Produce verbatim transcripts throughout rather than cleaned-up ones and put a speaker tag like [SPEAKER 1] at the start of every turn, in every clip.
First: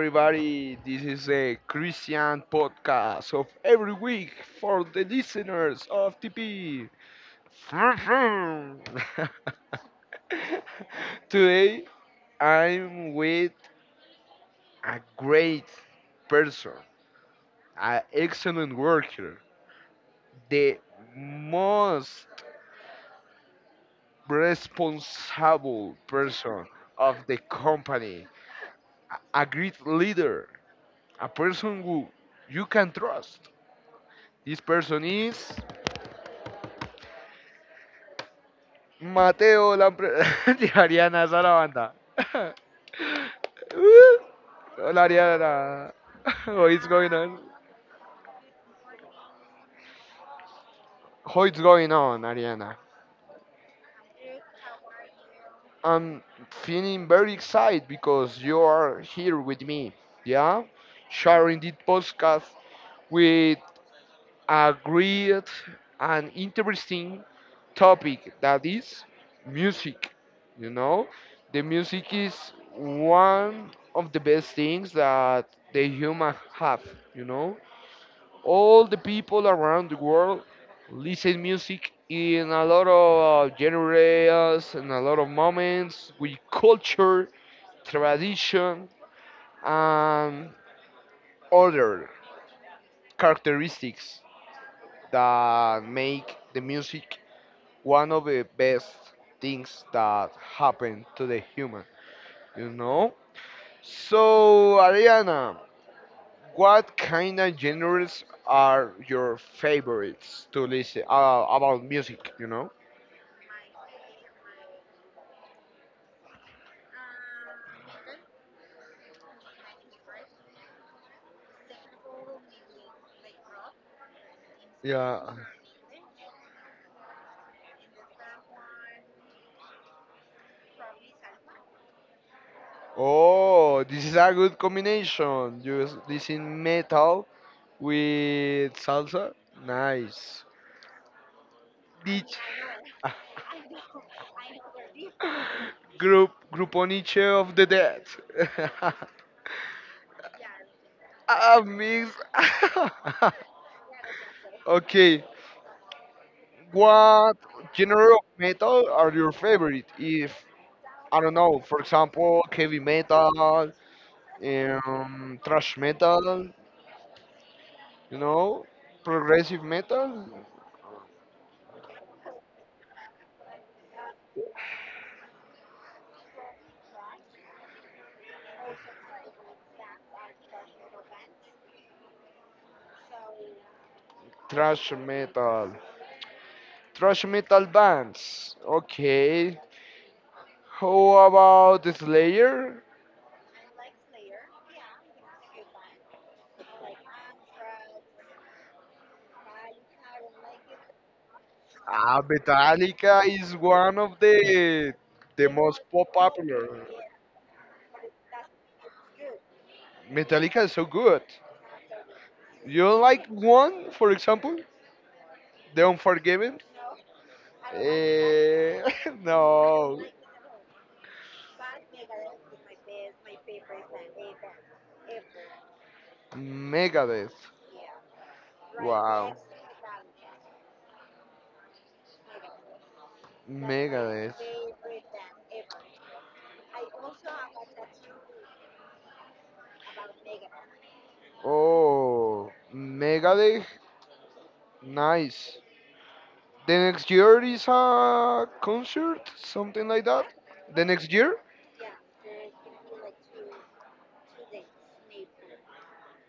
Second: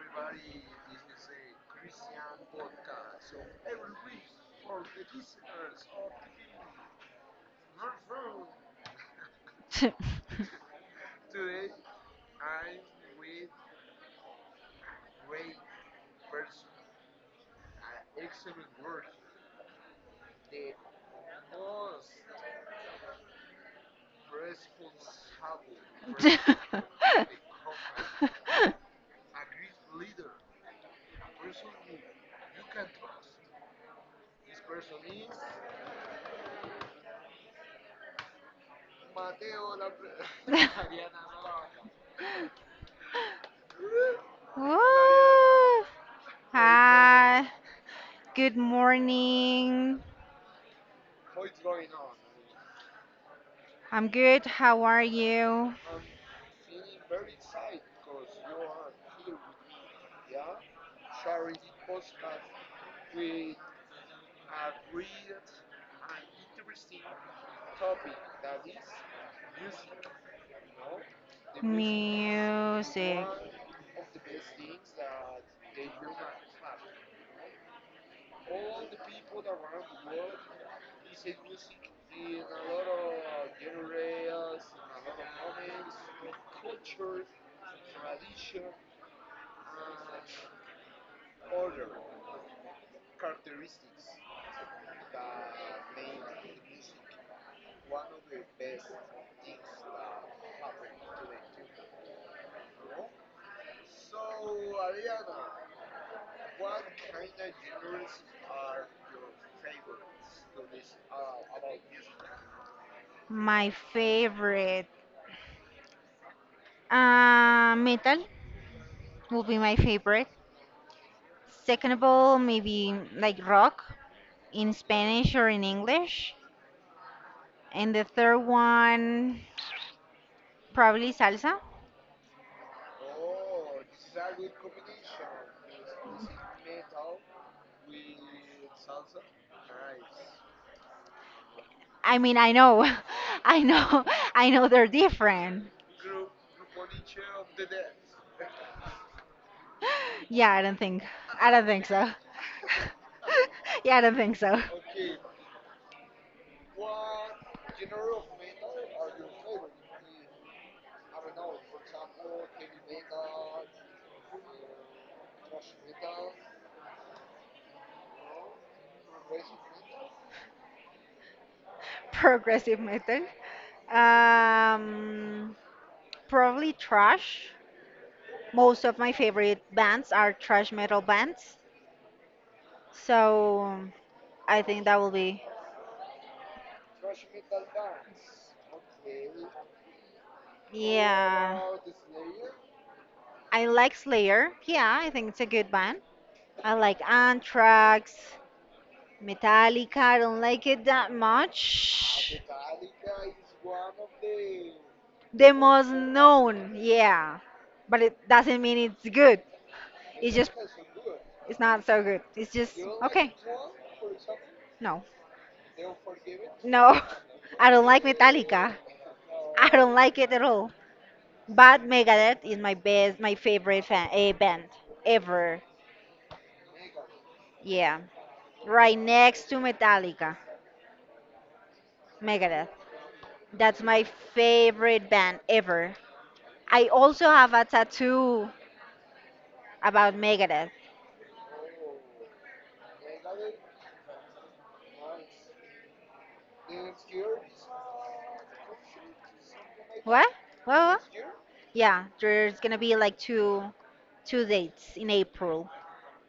[SPEAKER 1] everybody. This is a Christian podcast of every week for the listeners of T P. Today, I'm with a great person, an excellent worker, the most responsible person of the company, a great leader, a person who you can trust. This person is Mateo Lampre. Ariana, esa es la banda. Hola,
[SPEAKER 2] Woo!
[SPEAKER 1] Ariana. What's going on?
[SPEAKER 2] Hi. Good morning.
[SPEAKER 1] What's going on, Ariana?
[SPEAKER 2] I'm good. How are you?
[SPEAKER 1] I'm feeling very excited because you are here with me. Yeah? Sharing this podcast with a great and interesting topic that is music you know the music is
[SPEAKER 2] Music.
[SPEAKER 1] one of the best things that the human have you know all the people around the world listen music in a lot of genres and a lot of moments with culture, tradition, and other characteristics that make the music one of the best things that happen to the human, you know? So, Ariana, what kind of genres are your favorites to listen uh, about music, you know?
[SPEAKER 2] My favorite. Uh, metal will be my favorite. Second of all, maybe like rock in Spanish
[SPEAKER 1] Yeah.
[SPEAKER 2] or in English. And the third one, probably salsa.
[SPEAKER 1] Oh, this is a good combination. You s- listen metal with salsa. Nice.
[SPEAKER 2] I mean,
[SPEAKER 1] Dich.
[SPEAKER 2] I know, I know, I know they're different.
[SPEAKER 1] Group Gruponiche of the Dead.
[SPEAKER 2] Yeah, I don't think, I
[SPEAKER 1] A
[SPEAKER 2] don't think so.
[SPEAKER 1] mix.
[SPEAKER 2] Yeah, I don't think so.
[SPEAKER 1] Okay, what genre of metal are your favorite? If I don't know, for example, heavy metal, um, thrash metal, you know, progressive metal,
[SPEAKER 2] Progressive metal. Um, Probably trash. Most of my favorite bands are trash metal bands. So I think
[SPEAKER 1] thrash
[SPEAKER 2] that will be.
[SPEAKER 1] metal, thrash metal bands. Okay, how
[SPEAKER 2] Yeah.
[SPEAKER 1] about Slayer?
[SPEAKER 2] I like Slayer. Yeah, I think it's a good band. I like Anthrax. Metallica, I don't like it that
[SPEAKER 1] Ah,
[SPEAKER 2] much.
[SPEAKER 1] Metallica is one of the the
[SPEAKER 2] The
[SPEAKER 1] most
[SPEAKER 2] most
[SPEAKER 1] pop
[SPEAKER 2] known,
[SPEAKER 1] popular.
[SPEAKER 2] yeah. But it doesn't mean it's good. It's just,
[SPEAKER 1] Metallica is so good.
[SPEAKER 2] it's not so good. It's just,
[SPEAKER 1] You like
[SPEAKER 2] okay.
[SPEAKER 1] one, for example,
[SPEAKER 2] No,
[SPEAKER 1] The Unforgiven?
[SPEAKER 2] no. I don't like Metallica.
[SPEAKER 1] Eh,
[SPEAKER 2] I don't
[SPEAKER 1] no,
[SPEAKER 2] like it at all. But Megadeth is my best, my favorite fan, a band ever.
[SPEAKER 1] Megadeth.
[SPEAKER 2] Yeah. Right
[SPEAKER 1] Wow,
[SPEAKER 2] next to Metallica, Megadeth. That's my
[SPEAKER 1] Megadeth.
[SPEAKER 2] favorite band ever. I also have a tattoo about Megadeth.
[SPEAKER 1] Oh, Megadeth, nice. The next year is a concert, something like that.
[SPEAKER 2] What?
[SPEAKER 1] The
[SPEAKER 2] What? What?
[SPEAKER 1] next year,
[SPEAKER 2] Yeah, there's gonna be like two two dates in April,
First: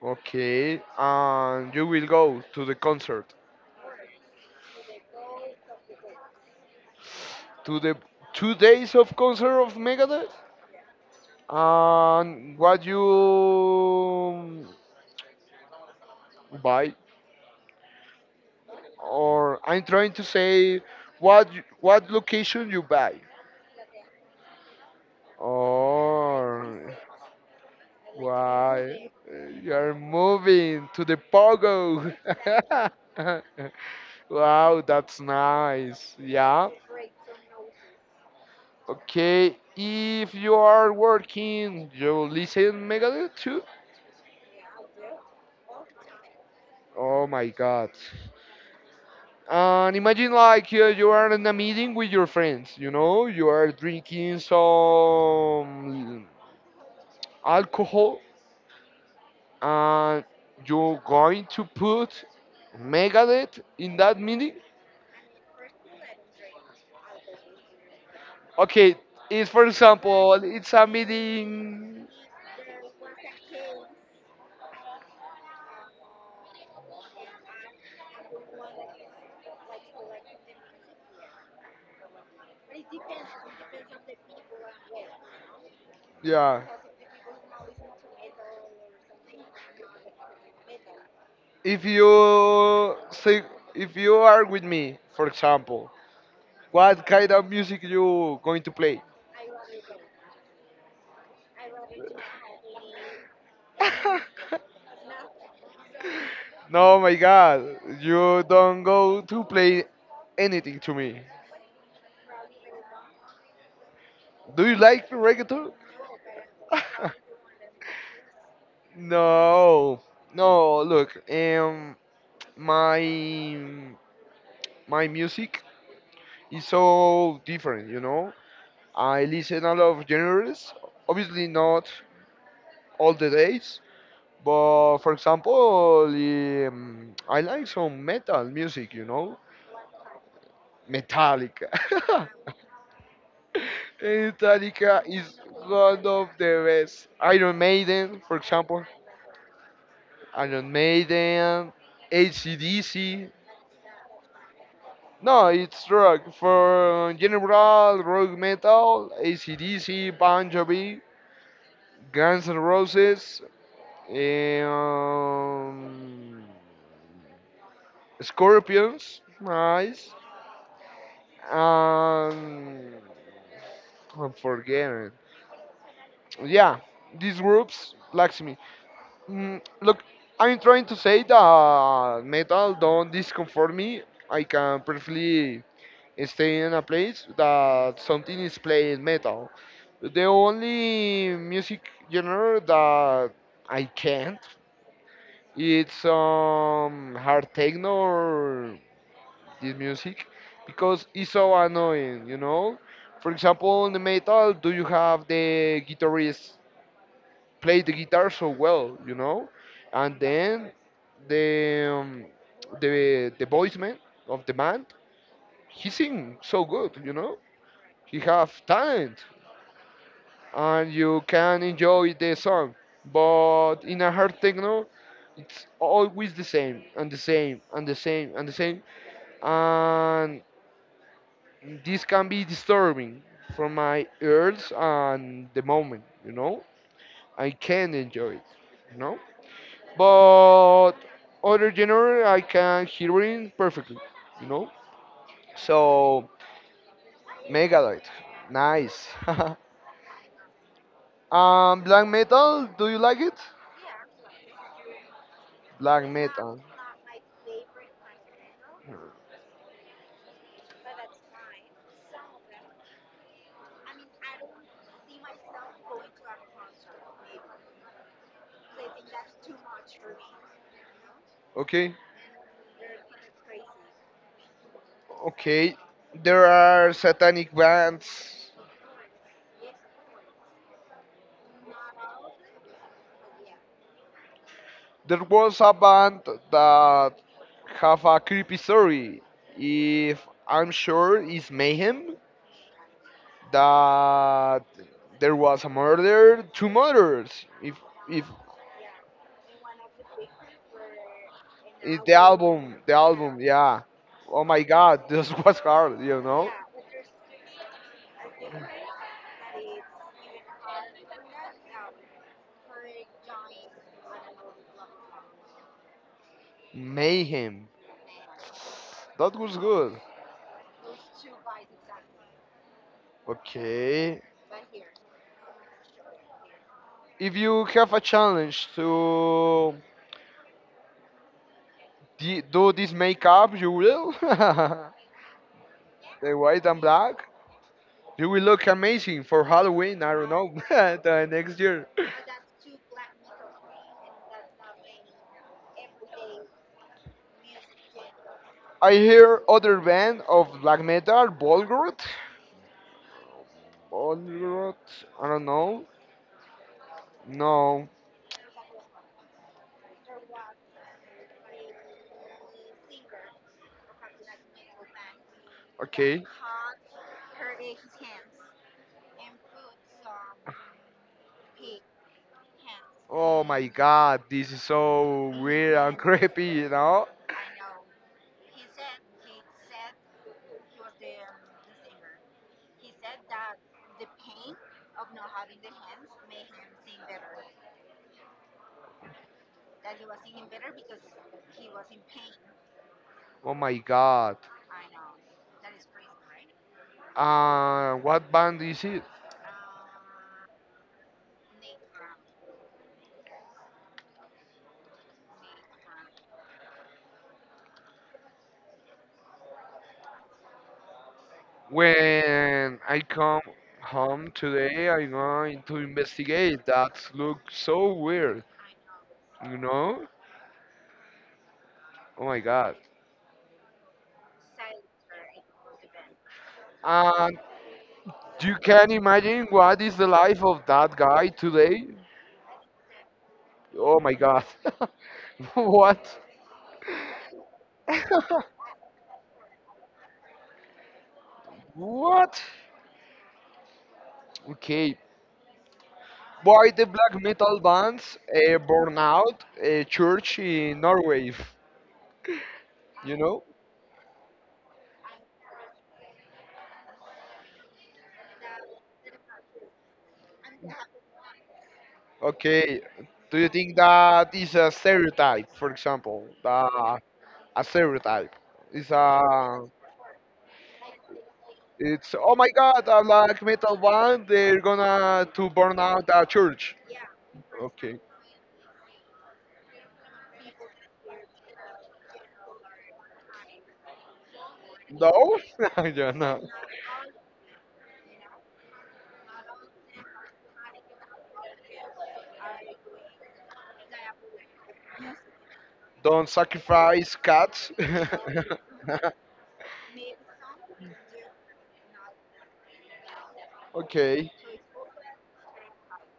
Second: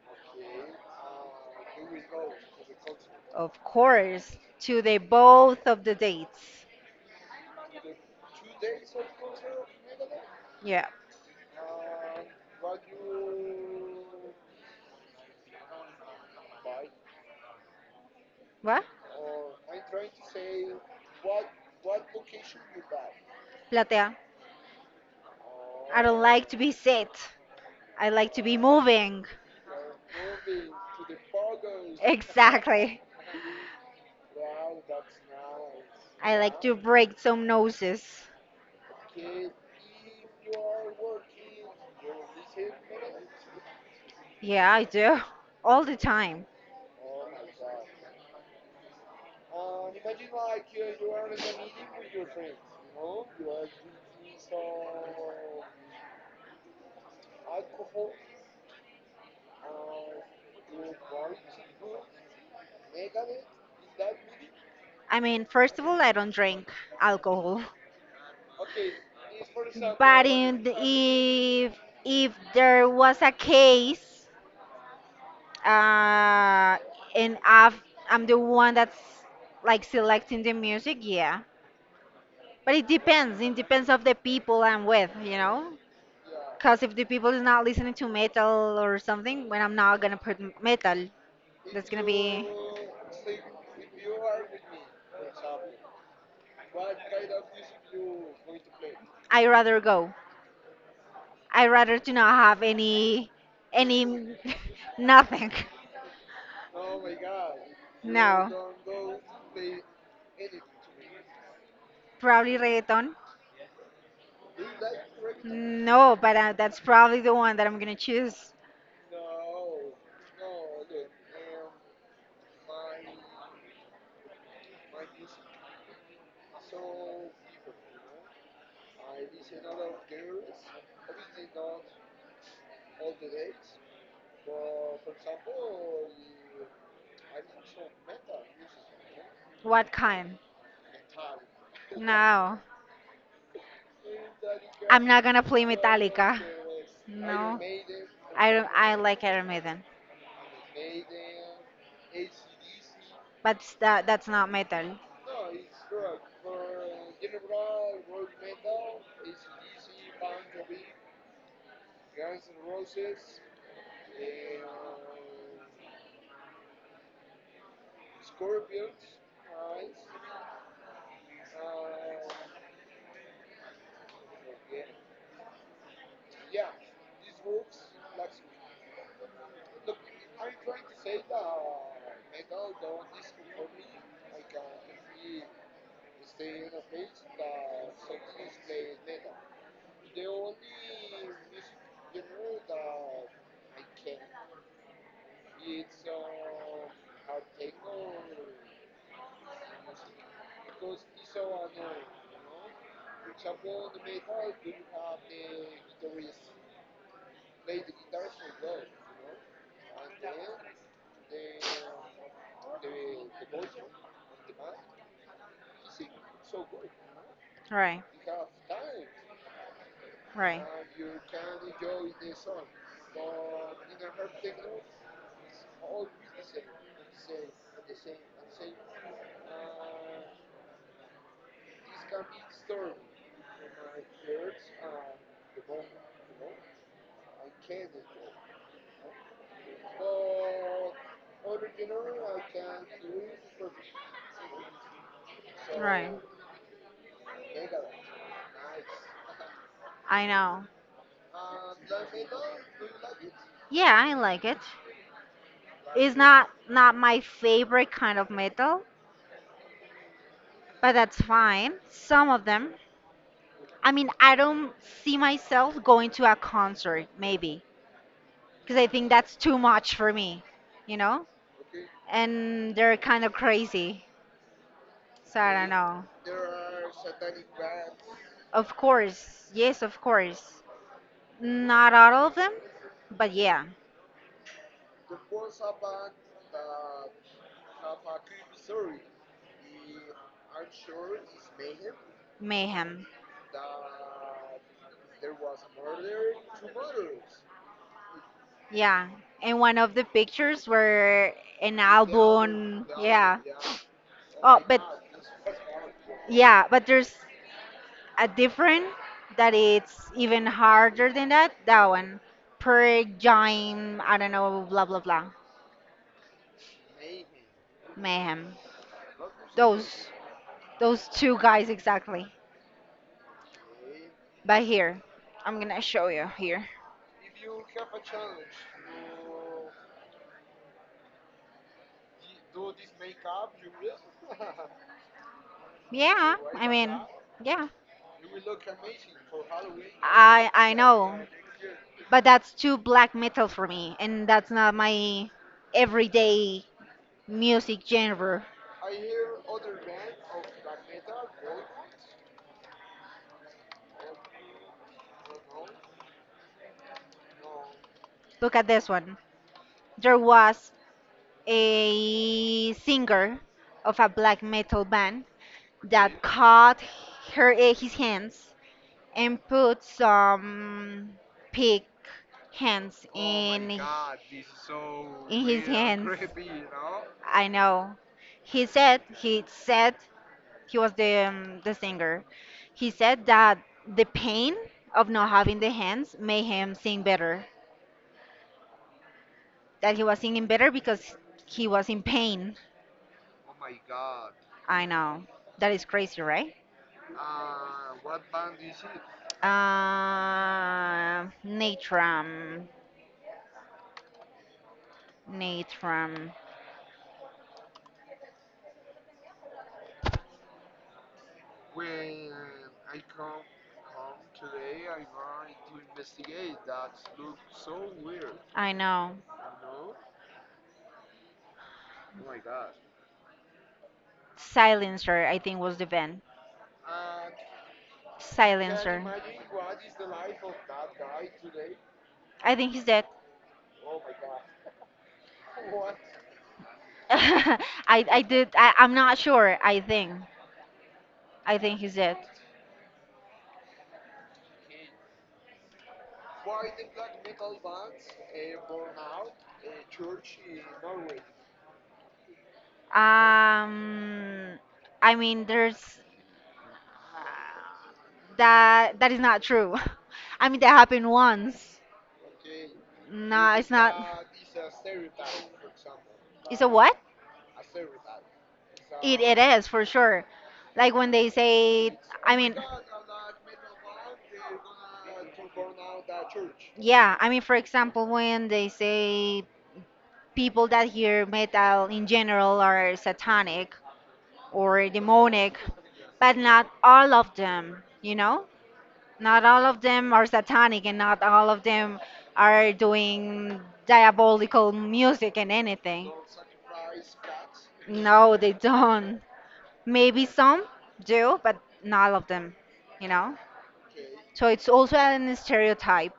[SPEAKER 1] okay, and you will go to the concert,
[SPEAKER 2] of course, to the both of the dates.
[SPEAKER 1] to the two days of concert of Megadeth.
[SPEAKER 2] Yeah.
[SPEAKER 1] And what you buy?
[SPEAKER 2] What?
[SPEAKER 1] Or I'm trying to say what you- what location you buy,
[SPEAKER 2] Platea. I don't like to be
[SPEAKER 1] or
[SPEAKER 2] sit. I like to be
[SPEAKER 1] why
[SPEAKER 2] moving.
[SPEAKER 1] you're moving to the pogo.
[SPEAKER 2] Exactly.
[SPEAKER 1] Wow, that's nice.
[SPEAKER 2] I like
[SPEAKER 1] Yeah.
[SPEAKER 2] to break some noses.
[SPEAKER 1] Okay, if you are working, you listen Megadeth too.
[SPEAKER 2] Yeah, I do. All the time.
[SPEAKER 1] Oh my god. And imagine like uh, you are in a meeting with your friends, you know, you are drinking some alcohol and you're going to put Megadeth in that meeting?
[SPEAKER 2] I mean, first of all, I don't drink alcohol.
[SPEAKER 1] Okay, it's for
[SPEAKER 2] But
[SPEAKER 1] example,
[SPEAKER 2] in the,
[SPEAKER 1] it's a
[SPEAKER 2] if
[SPEAKER 1] meeting.
[SPEAKER 2] if there was a case, uh, and I've, I'm the one that's like selecting the music, yeah. But it depends. It depends of the people I'm with, you know.
[SPEAKER 1] Yeah.
[SPEAKER 2] Cause if the people is not listening to metal or something, when I'm not gonna put m- metal,
[SPEAKER 1] If
[SPEAKER 2] that's gonna be.
[SPEAKER 1] you say, if you are with me, for example, what kind of music you going to play?
[SPEAKER 2] I rather go. I rather to not have any any nothing.
[SPEAKER 1] No, my God, you
[SPEAKER 2] No.
[SPEAKER 1] don't go to play anything to me.
[SPEAKER 2] Probably reggaeton.
[SPEAKER 1] Do you like reggaeton?
[SPEAKER 2] No, but uh, that's probably the one that I'm gonna choose.
[SPEAKER 1] No, no. Look, um, my my music is so different. You know, I listen a lot of genres. Obviously, not all the days, but for example, um, I like some metal music. You know,
[SPEAKER 2] What kind?
[SPEAKER 1] Metallica.
[SPEAKER 2] No,
[SPEAKER 1] Metallica
[SPEAKER 2] I'm not
[SPEAKER 1] is
[SPEAKER 2] gonna play
[SPEAKER 1] one of
[SPEAKER 2] Metallica.
[SPEAKER 1] the best. Iron
[SPEAKER 2] No,
[SPEAKER 1] Maiden, for
[SPEAKER 2] I don't.
[SPEAKER 1] example.
[SPEAKER 2] I like Iron Maiden,
[SPEAKER 1] Iron Maiden, A C/D C.
[SPEAKER 2] but s- that that's not metal.
[SPEAKER 1] No, it's rock. For general rock metal, A C D C, Bon Jovi, Guns N' Roses, um, Scorpions, nice. Um, I'm forgetting. Yeah, these groups like me. Mm, look, I'm trying to say that metal don't discomfort me. I can perfectly stay in a place that something is playing metal. The only music genre that I can't it's um hard techno or this music because it's so annoying, you know. For example, in the metal, do you have the guitarist play the guitar so well, you know, and then the um, the the voice man of the band he sing so good, you know.
[SPEAKER 2] Right,
[SPEAKER 1] He have talent
[SPEAKER 2] right,
[SPEAKER 1] and you can enjoy the song. But in a hard techno, it's always the same and the same and the same and the same. And this can be disturbing for my ears and the moment, you know? I can enjoy it, you know? But other genre, I can hear it perfectly, you know?
[SPEAKER 2] right.
[SPEAKER 1] So, Megadeth, nice.
[SPEAKER 2] I know.
[SPEAKER 1] um, black metal, do you like it?
[SPEAKER 2] Yeah, I like it.
[SPEAKER 1] Black
[SPEAKER 2] It's not
[SPEAKER 1] metal.
[SPEAKER 2] not my favorite kind of metal, but that's fine. Some of them. I mean, I don't see myself going to a concert maybe because I think that's too much for me, you know?
[SPEAKER 1] Okay,
[SPEAKER 2] And they're kind of crazy. So I don't
[SPEAKER 1] okay.
[SPEAKER 2] know.
[SPEAKER 1] There are satanic bands.
[SPEAKER 2] Of course. Yes, of course. Not all of them, but yeah,
[SPEAKER 1] There was a band that have a creepy story. If I'm sure it's Mayhem,
[SPEAKER 2] Mayhem.
[SPEAKER 1] that there was a murder, two murders. If if
[SPEAKER 2] Yeah. And one of the pictures were an
[SPEAKER 1] if the album,
[SPEAKER 2] album.
[SPEAKER 1] the
[SPEAKER 2] Yeah.
[SPEAKER 1] album, yeah. Oh
[SPEAKER 2] Oh,
[SPEAKER 1] my
[SPEAKER 2] but
[SPEAKER 1] God, this was hard, you know.
[SPEAKER 2] yeah, but there's a different that it's even harder than that. That one. Per Jime, I don't know, blah blah blah.
[SPEAKER 1] Mayhem.
[SPEAKER 2] Mayhem.
[SPEAKER 1] That was good.
[SPEAKER 2] Those those two guys exactly.
[SPEAKER 1] Okay.
[SPEAKER 2] But here, I'm gonna show you here.
[SPEAKER 1] If you have a challenge to de- do this makeup, you will. The
[SPEAKER 2] Yeah,
[SPEAKER 1] white
[SPEAKER 2] I
[SPEAKER 1] and
[SPEAKER 2] mean,
[SPEAKER 1] black.
[SPEAKER 2] yeah.
[SPEAKER 1] You will look amazing for Halloween. I don't
[SPEAKER 2] I
[SPEAKER 1] know.
[SPEAKER 2] I know.
[SPEAKER 1] The next year.
[SPEAKER 2] But that's too black metal for me, and that's not my everyday music genre.
[SPEAKER 1] I hear other band of black metal, Bolgrot. Bolgrot. I don't know. No.
[SPEAKER 2] Look at this one. There was a singer of a black metal band that
[SPEAKER 1] Okay.
[SPEAKER 2] cut her eh, his hands and put some pig hands
[SPEAKER 1] Oh my
[SPEAKER 2] in
[SPEAKER 1] god, this is so
[SPEAKER 2] in his
[SPEAKER 1] weird and
[SPEAKER 2] hands.
[SPEAKER 1] creepy, you know?
[SPEAKER 2] I know. He said he said he was the um, the singer. He said that the pain of not having the hands made him sing better. That he was singing better because he was in pain.
[SPEAKER 1] Oh my god.
[SPEAKER 2] I know. That is crazy, right?
[SPEAKER 1] Uh, what band is it?
[SPEAKER 2] Uh, Natram. Natram.
[SPEAKER 1] When I come home today, I'm going to investigate. That looks so weird,
[SPEAKER 2] I know.
[SPEAKER 1] you know? Oh my god.
[SPEAKER 2] Silencer, I think, was the band.
[SPEAKER 1] And you can
[SPEAKER 2] Silencer.
[SPEAKER 1] imagine what is the life of that guy today?
[SPEAKER 2] I think he's dead.
[SPEAKER 1] Oh my god. What?
[SPEAKER 2] I, I did. I, I'm not sure. I think. I think he's dead.
[SPEAKER 1] What? Okay. Why the black metal bands uh, burn out a church in Norway? You know?
[SPEAKER 2] Um, I mean, there's. That that is not true. I mean, that happened once.
[SPEAKER 1] Okay. Do you
[SPEAKER 2] No, it's
[SPEAKER 1] think
[SPEAKER 2] not.
[SPEAKER 1] that is a stereotype, for example?
[SPEAKER 2] It's a what?
[SPEAKER 1] Uh, a stereotype. It's
[SPEAKER 2] It, it
[SPEAKER 1] a
[SPEAKER 2] is for sure. Like when they say,
[SPEAKER 1] it's oh
[SPEAKER 2] I
[SPEAKER 1] my
[SPEAKER 2] mean,
[SPEAKER 1] god, a black metal band. They're gonna to burn out a church.
[SPEAKER 2] yeah, I mean, for
[SPEAKER 1] Okay.
[SPEAKER 2] example, when they say people that hear metal in general are satanic or
[SPEAKER 1] No,
[SPEAKER 2] demonic,
[SPEAKER 1] yeah,
[SPEAKER 2] but
[SPEAKER 1] no.
[SPEAKER 2] not all of them, you know? Not all of them are satanic and not all of them are doing diabolical music and anything.
[SPEAKER 1] Don't sacrifice cats.
[SPEAKER 2] No, they don't. Maybe some do, but not all of them, you know?
[SPEAKER 1] Okay.
[SPEAKER 2] So it's also an stereotype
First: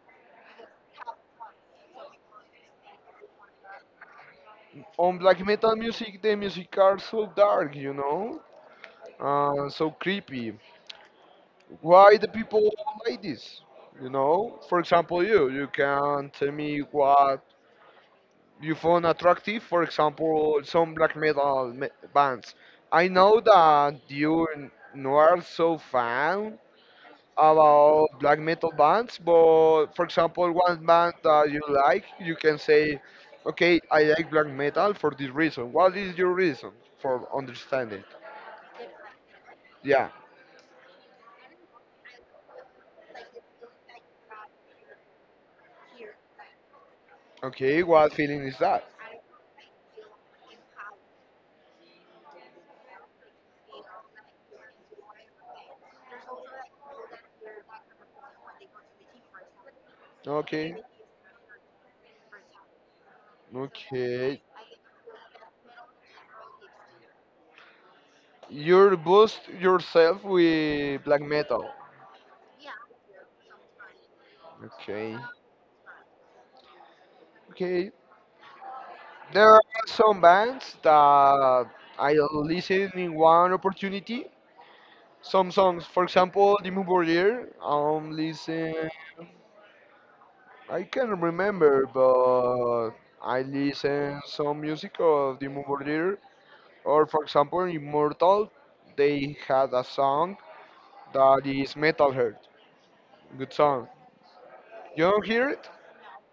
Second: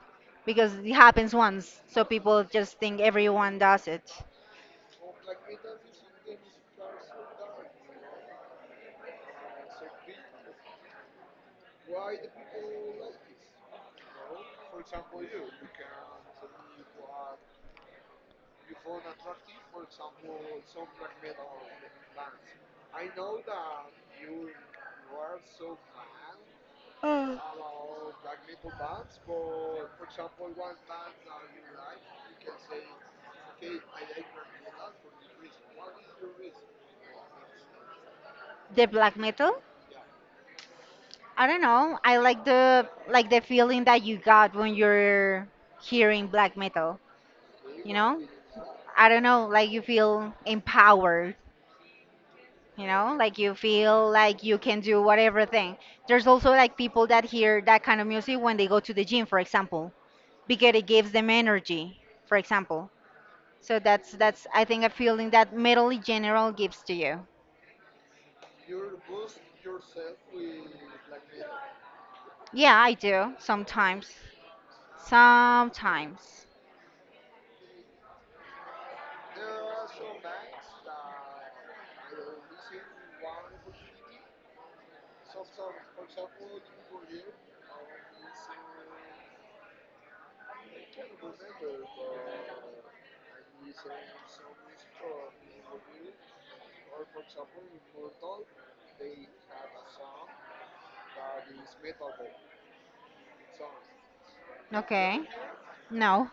[SPEAKER 2] because it happens once. So people just think everyone does it.
[SPEAKER 1] On black metal music, the music are so dark, you know, uh, so creepy. Why the people like this? You know, for example, you you can tell me what you found attractive, for example, some black metal me- bands. I know that you n- no are so fan about black metal bands, but for example, one band that you like, you can say, okay, I like black metal for this reason. What is your reason for understanding?
[SPEAKER 2] The black metal,
[SPEAKER 1] Yeah.
[SPEAKER 2] I don't know. I like the like the feeling that you got when you're hearing black metal,
[SPEAKER 1] Okay,
[SPEAKER 2] you
[SPEAKER 1] what
[SPEAKER 2] know?
[SPEAKER 1] feeling is that?
[SPEAKER 2] I don't know, like you feel empowered, you know, like you feel like you can do whatever thing. There's also like people that hear that kind of music when they go to the gym, for example, because
[SPEAKER 1] Okay.
[SPEAKER 2] it gives them energy, for example. So that's
[SPEAKER 1] Okay.
[SPEAKER 2] that's I think a feeling that middle general gives to you.
[SPEAKER 1] You boost yourself with black metal.
[SPEAKER 2] Yeah, I do sometimes.
[SPEAKER 1] Okay.
[SPEAKER 2] Sometimes.
[SPEAKER 1] Okay. There are some bands that I listen in one opportunity. Some songs, for example, the Bombardier, I'm listen. I can't remember, but I listen some music of the Bombardier. Or for example, Immortal, they had a song that is Metal Heart. Good song. You
[SPEAKER 2] Okay.
[SPEAKER 1] don't hear it?
[SPEAKER 2] No.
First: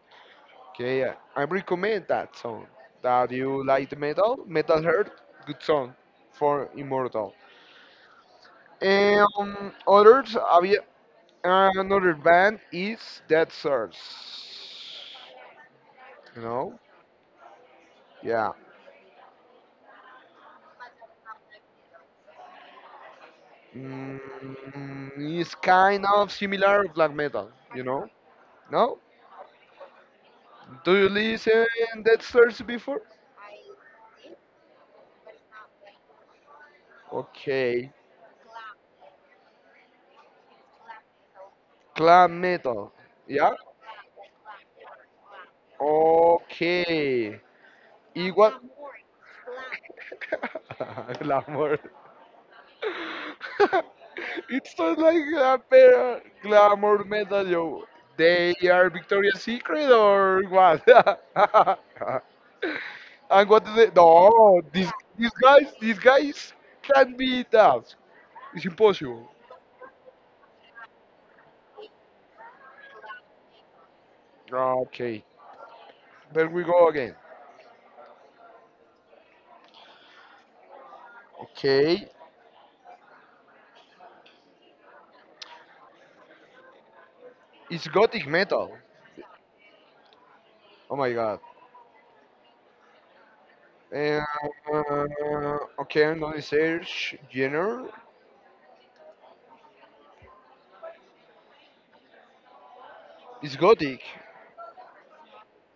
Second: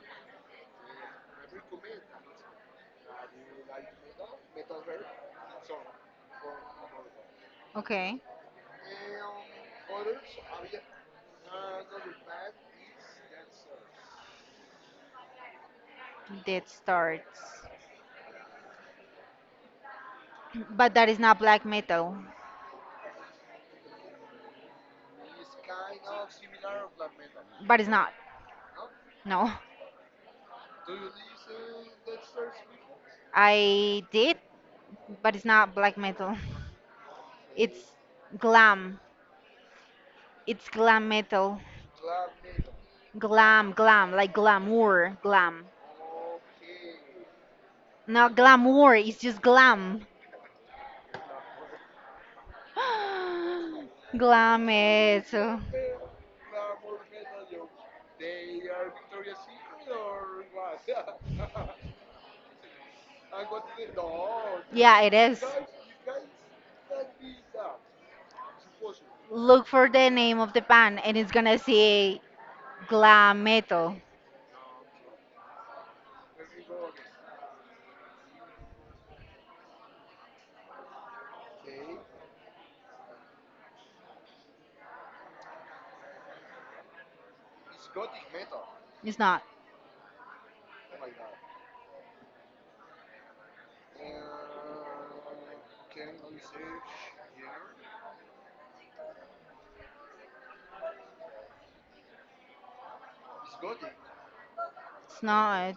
[SPEAKER 1] Okay, I I recommend that song. That you like the metal, Metal Heart, good song for Immortal.
[SPEAKER 2] Okay.
[SPEAKER 1] Um, others, había, another band is Dead Source. You
[SPEAKER 2] Dead
[SPEAKER 1] know?
[SPEAKER 2] starts.
[SPEAKER 1] Yeah.
[SPEAKER 2] But that is not black metal.
[SPEAKER 1] Mm, it's kind of similar black metal,
[SPEAKER 2] But
[SPEAKER 1] you
[SPEAKER 2] it's
[SPEAKER 1] know?
[SPEAKER 2] not.
[SPEAKER 1] No?
[SPEAKER 2] No.
[SPEAKER 1] Do you listen Dead Source before?
[SPEAKER 2] I did, but it's not black metal. It's
[SPEAKER 1] Okay.
[SPEAKER 2] glam. It's glam metal.
[SPEAKER 1] Glam metal. Yeah?
[SPEAKER 2] Glam, glam, like glamour, glam.
[SPEAKER 1] Okay.
[SPEAKER 2] Not
[SPEAKER 1] Igual.
[SPEAKER 2] glamour, it's just glam.
[SPEAKER 1] Glamour.
[SPEAKER 2] Glam
[SPEAKER 1] It's not like
[SPEAKER 2] it.
[SPEAKER 1] a pair glamour medal. Yo. They are Victoria's Secret or what? And what do they? No, these
[SPEAKER 2] Yeah, it
[SPEAKER 1] these
[SPEAKER 2] is.
[SPEAKER 1] guys these guys can't be that. It's impossible.
[SPEAKER 2] Look for the name of the band and it's gonna say glam metal.
[SPEAKER 1] Ah, okay, there we go again. Okay, it's gothic metal.
[SPEAKER 2] It's not.
[SPEAKER 1] Oh my god. Uh, okay, I'm gonna search genre. It's gothic.
[SPEAKER 2] It's not.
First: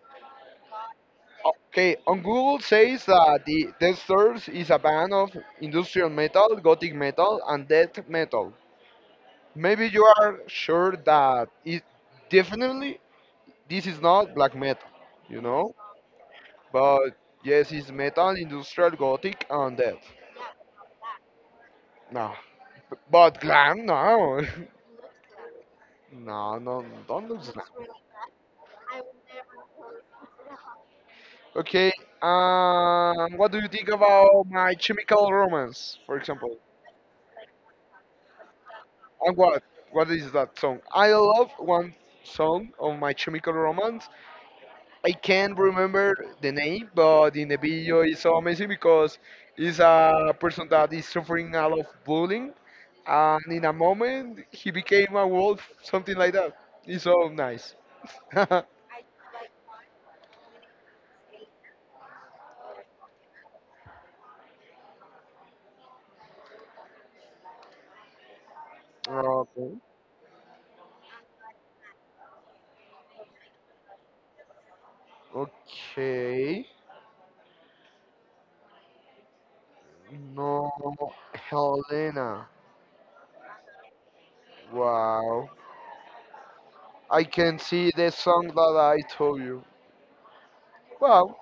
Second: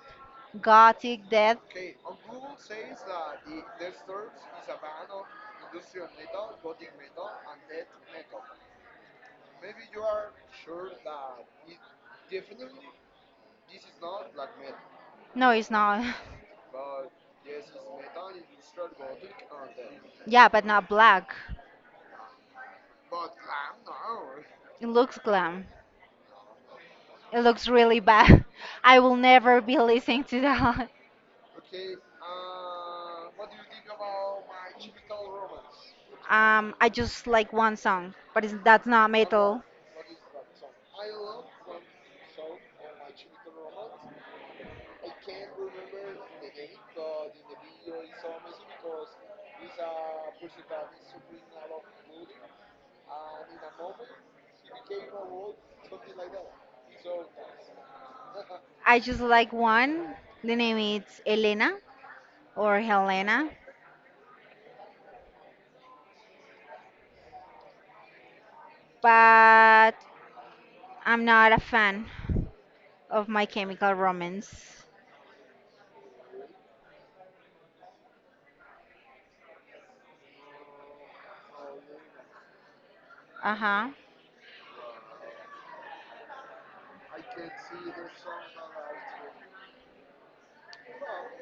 [SPEAKER 2] Gothic death.
[SPEAKER 1] Okay, on Google says that the death Stars is a band of industrial metal, gothic metal, and death metal. Maybe you are sure that it definitely this is not black metal, you
[SPEAKER 2] No, it's
[SPEAKER 1] know?
[SPEAKER 2] not.
[SPEAKER 1] But yes, it's metal, industrial, gothic, and death.
[SPEAKER 2] Yeah, but not black.
[SPEAKER 1] No, but glam, no,
[SPEAKER 2] It looks glam.
[SPEAKER 1] no, no, don't do
[SPEAKER 2] It
[SPEAKER 1] glam.
[SPEAKER 2] looks really bad. I will never be listening to that.
[SPEAKER 1] Okay, um, what do you think about My Chemical Romance, for example?
[SPEAKER 2] Um, I just like one song, but it's, that's not
[SPEAKER 1] And what?
[SPEAKER 2] metal.
[SPEAKER 1] What is that song? I love one song of My Chemical Romance. I can't remember the name, but in the video it's so amazing because it's a person that is suffering a lot of bullying, and in a moment he became a wolf, something like that. It's so nice. Okay.
[SPEAKER 2] I just like one. The name is Elena or Helena. But I'm not a fan of My Chemical Romance.
[SPEAKER 1] Okay. No, Helena.
[SPEAKER 2] Uh huh.
[SPEAKER 1] Wow. I can see the song that I told you. Wow,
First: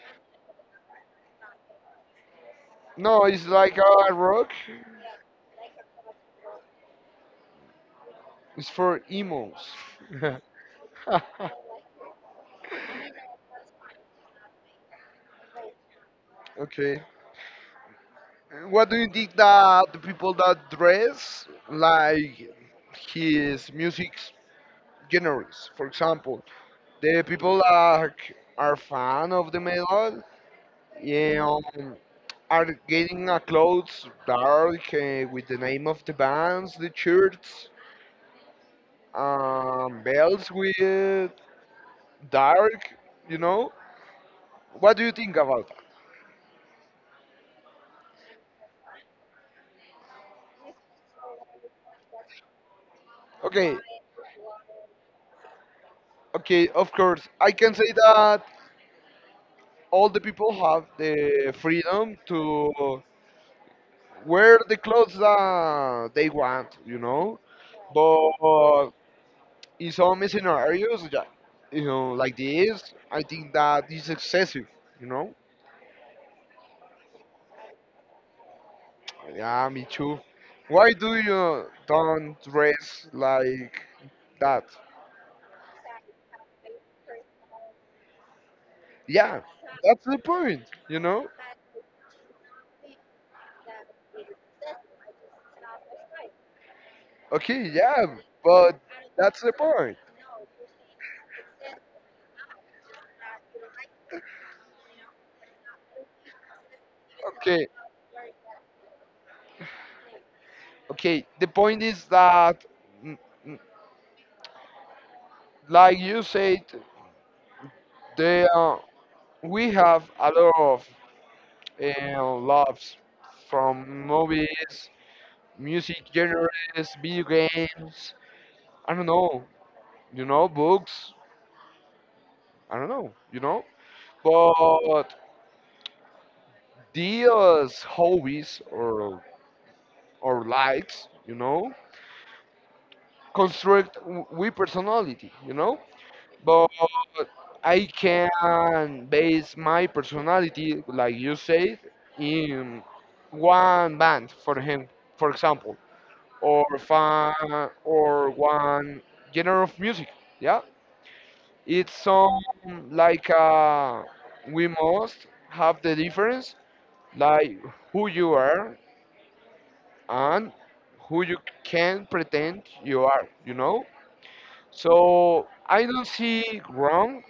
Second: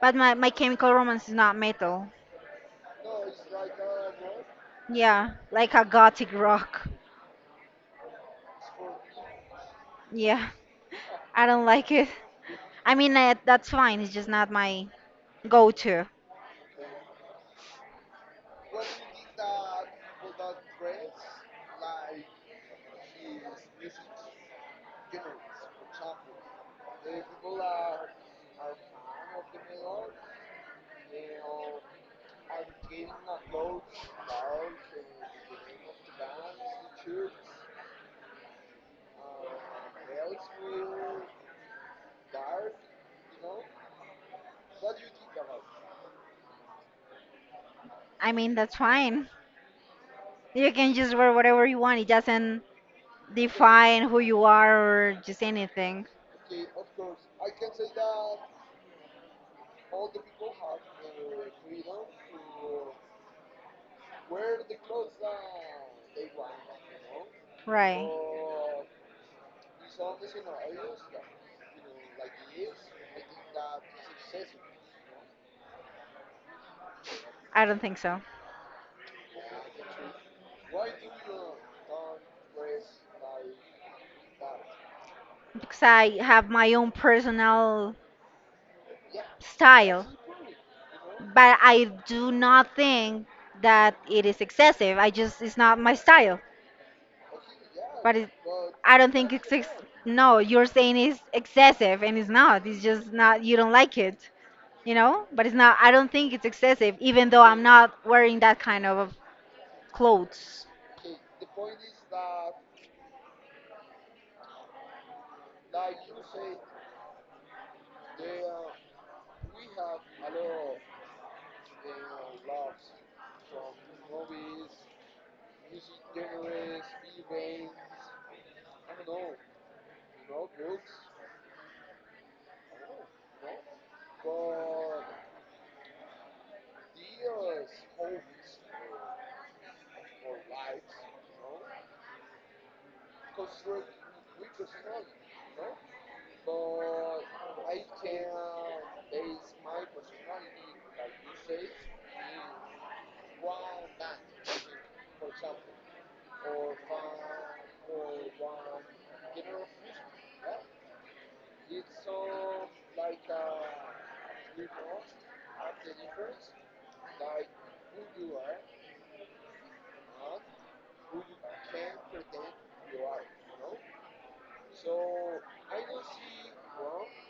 [SPEAKER 2] But my, my Chemical Romance is not metal.
[SPEAKER 1] no, it's like a rock.
[SPEAKER 2] Yeah, like a gothic rock.
[SPEAKER 1] It's for emos.
[SPEAKER 2] Yeah, I don't like it. I mean, uh, that's fine. It's just not my go to.
[SPEAKER 1] Okay. What do you think that the people that dress like his music genres? For example, the people that are fan of the metal, yeah, are getting a clothes dark uh, with the name of the bands, the shirts, um, belts with dark. You know, what do you think about?
[SPEAKER 2] I mean, that's fine. You can just wear whatever you want, it doesn't
[SPEAKER 1] Okay,
[SPEAKER 2] define who you are or just anything.
[SPEAKER 1] okay, of course. I can say that all the people have the freedom to wear the clothes that they want, you know?
[SPEAKER 2] Right.
[SPEAKER 1] But in some scenarios, yeah, you know, like this, I think that is excessive, you know?
[SPEAKER 2] I don't think so.
[SPEAKER 1] Yeah, me too. Why do you don't dress like that?
[SPEAKER 2] Because I have my own personal
[SPEAKER 1] Yeah, that's
[SPEAKER 2] style.
[SPEAKER 1] the point, you know?
[SPEAKER 2] But I do not think that it is excessive. I just it's not my style.
[SPEAKER 1] Okay, yeah,
[SPEAKER 2] But it,
[SPEAKER 1] but
[SPEAKER 2] I don't think
[SPEAKER 1] that's
[SPEAKER 2] it's
[SPEAKER 1] the
[SPEAKER 2] ex-
[SPEAKER 1] point.
[SPEAKER 2] no. You're saying it's excessive, and it's not. It's just not. You don't like it, you know. But it's not. I don't think it's excessive, even though I'm
[SPEAKER 1] Okay,
[SPEAKER 2] not wearing that kind of clothes.
[SPEAKER 1] okay, the point is that, mm, mm, like you said, the, uh, we have a lot of uh, loves from movies, music genres, video games. I don't know, you know, books. I don't know, you know. But these hobbies or or likes, you know, construct w- we personality, you know. But I can base my personality, like you said, in one band for him, for example, or fan, or one genre of music. Yeah, it's some like uh, we must have the difference, like who you are and who you can pretend you are. You know, so I don't see wrong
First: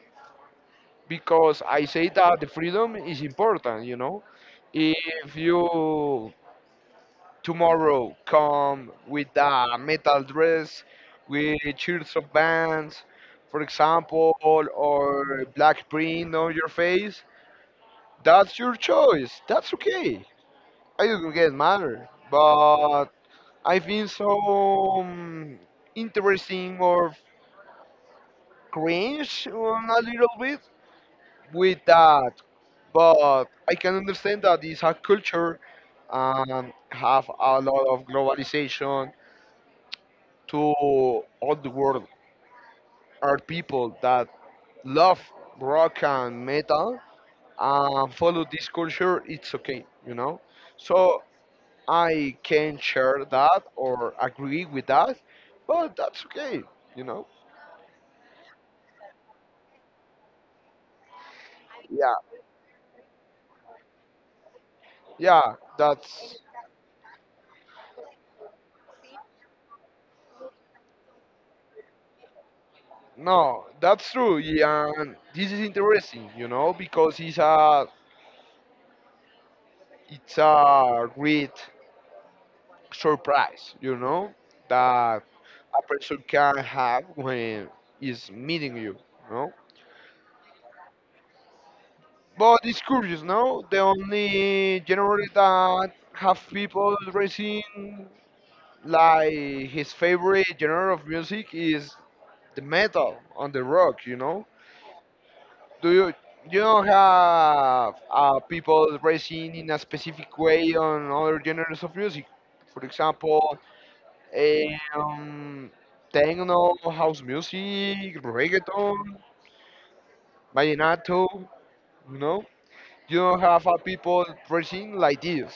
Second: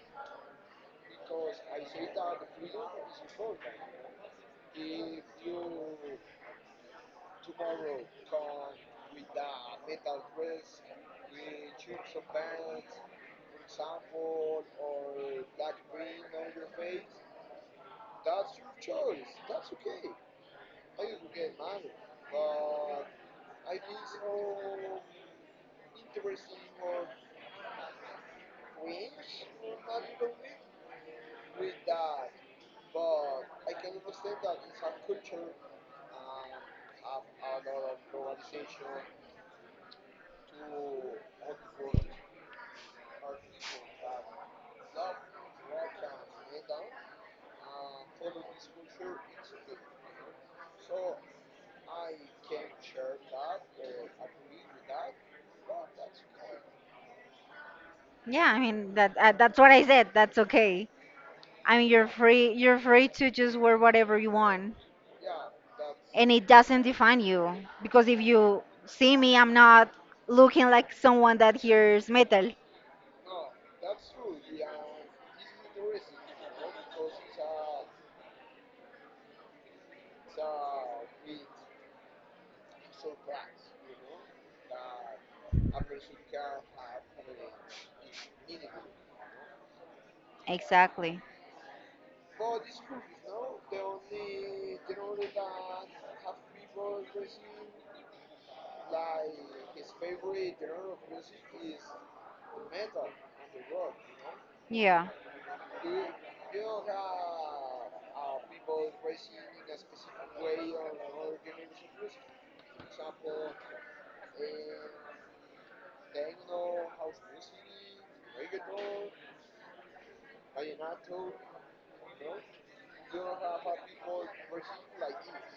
[SPEAKER 1] because I say that the freedom is important, you know. If you tomorrow come with a metal dress, with shirts of bands, for example, or black print on your face, that's your choice. That's okay. I don't get mad, but I think so um, interesting or cringe um, a little bit with that, but I can understand that it's a culture and have a lot of globalization to all the world. Are people that love rock and metal and follow this culture, it's okay, you know. So I can share that or agree with that, but that's okay, you know.
[SPEAKER 2] Yeah, I mean that. Uh, that's what I said. That's okay. I mean, you're
[SPEAKER 1] Yeah,
[SPEAKER 2] free. You're free to just wear whatever you want,
[SPEAKER 1] yeah,
[SPEAKER 2] and
[SPEAKER 1] that's...
[SPEAKER 2] it doesn't define you. Because if you see me, I'm not looking like someone that hears metal.
[SPEAKER 1] No, that's true, yeah. And this is interesting, you know, because it's a it's a great surprise, you know, that a person can have when is meeting you, no?
[SPEAKER 2] Exactly.
[SPEAKER 1] But it's curious, no? The only genre that have people raising like his favorite genre of music is the metal on the rock, you know?
[SPEAKER 2] Yeah,
[SPEAKER 1] Do you you don't have uh, people racing in a specific way on other genres of music? For example, Eh, Um, techno, house music, reggaeton, vallenato. You know, you don't have a people dressing like this.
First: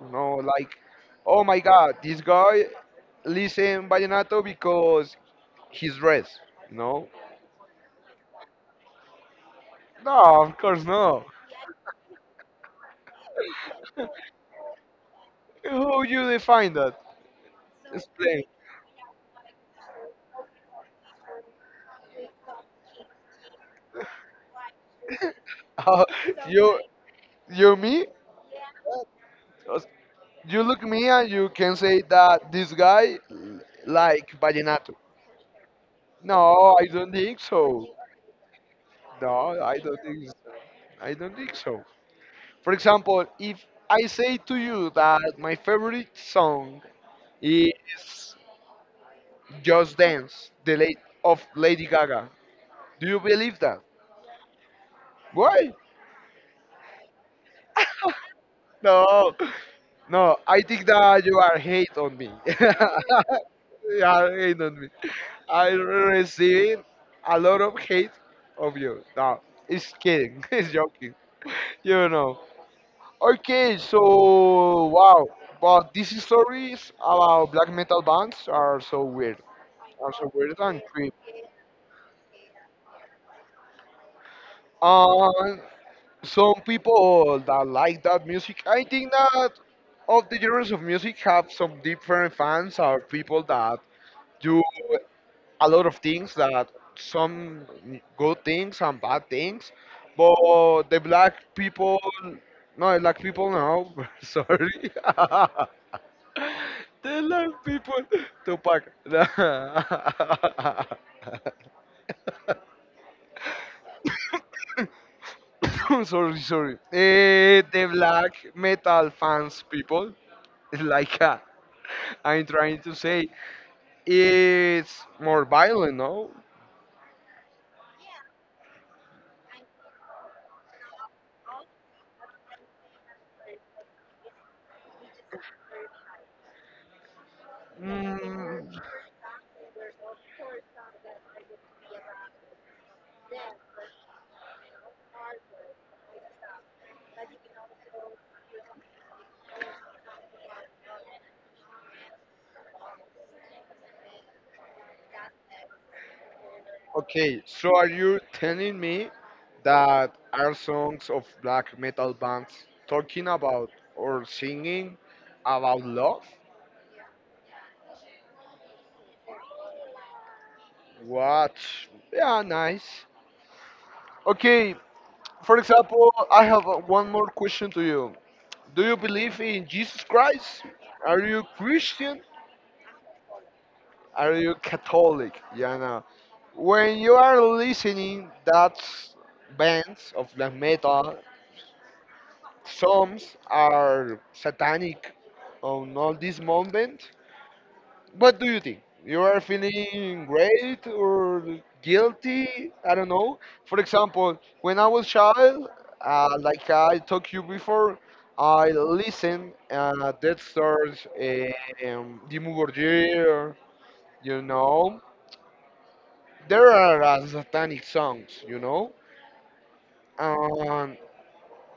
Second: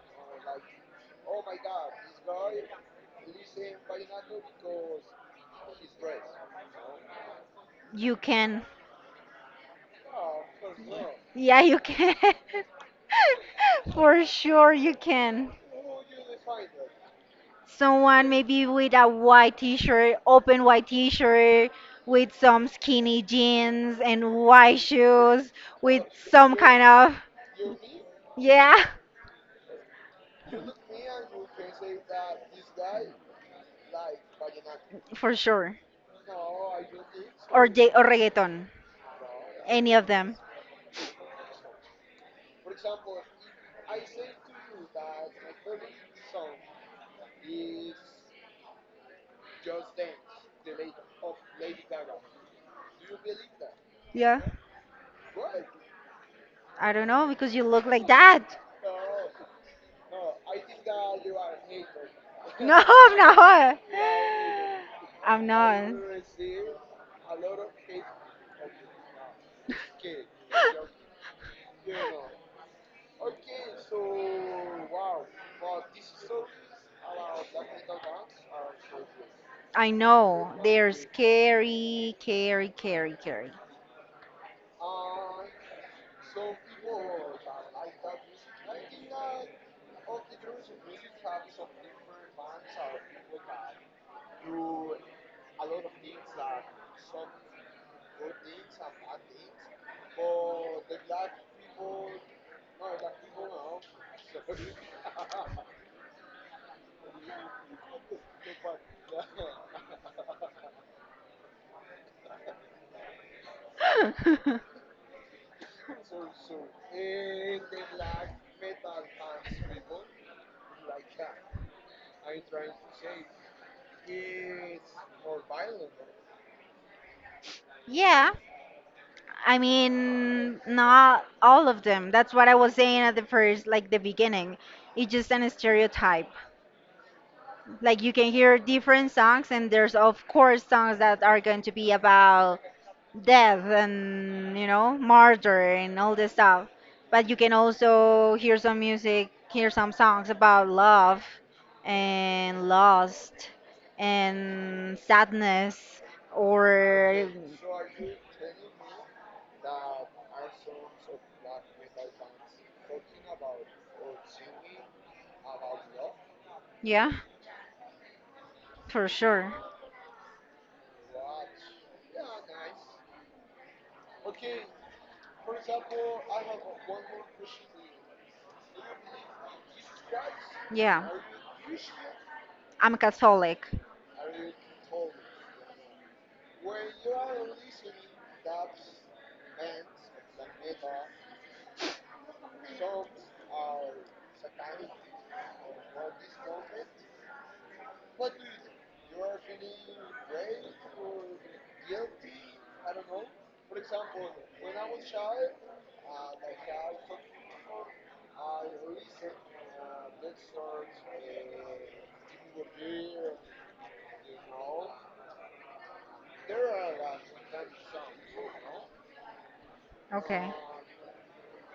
[SPEAKER 1] You know, like, oh my God, this guy listen vallenato because he's dressed. You know,
[SPEAKER 2] you can.
[SPEAKER 1] no, of course no.
[SPEAKER 2] Yeah, you can. For sure, you can.
[SPEAKER 1] Who you define that?
[SPEAKER 2] Someone
[SPEAKER 1] Explain.
[SPEAKER 2] maybe with a white t-shirt, open white t-shirt, with some skinny jeans and white shoes, with some
[SPEAKER 1] you,
[SPEAKER 2] kind of
[SPEAKER 1] you me?
[SPEAKER 2] yeah.
[SPEAKER 1] You look me and you can say that this guy like vallenato.
[SPEAKER 2] For sure.
[SPEAKER 1] No, I don't think
[SPEAKER 2] Or
[SPEAKER 1] so.
[SPEAKER 2] J or reggaeton.
[SPEAKER 1] No, I
[SPEAKER 2] Any
[SPEAKER 1] don't
[SPEAKER 2] of
[SPEAKER 1] think
[SPEAKER 2] them.
[SPEAKER 1] so. I don't think so. For example, if I say to you that my favorite song is Just Dance, the late of Lady Gaga, do you believe that?
[SPEAKER 2] Yeah.
[SPEAKER 1] Why?
[SPEAKER 2] I don't know because you look like that.
[SPEAKER 1] No, no. I think that you are hate on me.
[SPEAKER 2] No, I'm not.
[SPEAKER 1] You are hate on me.
[SPEAKER 2] I'm
[SPEAKER 1] I
[SPEAKER 2] not.
[SPEAKER 1] receive a lot of hate of you. No, it's kidding. It's joking. You know. Okay, so wow, but these stories about black metal bands are so weird,
[SPEAKER 2] I
[SPEAKER 1] are so weird
[SPEAKER 2] know.
[SPEAKER 1] and
[SPEAKER 2] They're
[SPEAKER 1] creepy.
[SPEAKER 2] scary, scary, scary, scary.
[SPEAKER 1] And some people that like that music, I think that all the genres of music have some different fans or people that do a lot of things that some good things and bad things, but the black people, no, black people, no, sorry. They love people. Tupac. Sorry, sorry. Eh, the black metal fans people, like uh, I'm trying to say, it's more violent, no?
[SPEAKER 2] Yeah. I mean, not all of them. That's what I was saying at the first, like the beginning. It's just an stereotype. Like you can hear
[SPEAKER 1] Mm,
[SPEAKER 2] different songs, and there's of course songs that are going to be about death and you know murder and all this stuff. But you can also hear some music, hear some songs about love and lost and sadness or
[SPEAKER 1] okay, so are you telling me that are songs of black metal bands talking about or singing about love?
[SPEAKER 2] yeah. For sure.
[SPEAKER 1] What? Yeah, nice. Okay, for example, I have uh, one more question to you. Do you believe in Jesus Christ?
[SPEAKER 2] Yeah,
[SPEAKER 1] Are you Christian?
[SPEAKER 2] I'm Catholic,
[SPEAKER 1] Are you Catholic? Yeah, no. When you are listening that bands of black metal, some are satanic on all this moment. What do you think? You are feeling great or guilty? I don't know. For example, when I was child, uh, like I talked you before, I listened uh, Dead Stars, um, Dimmu Borgir, you know. There are uh, satanic songs, you know. Um,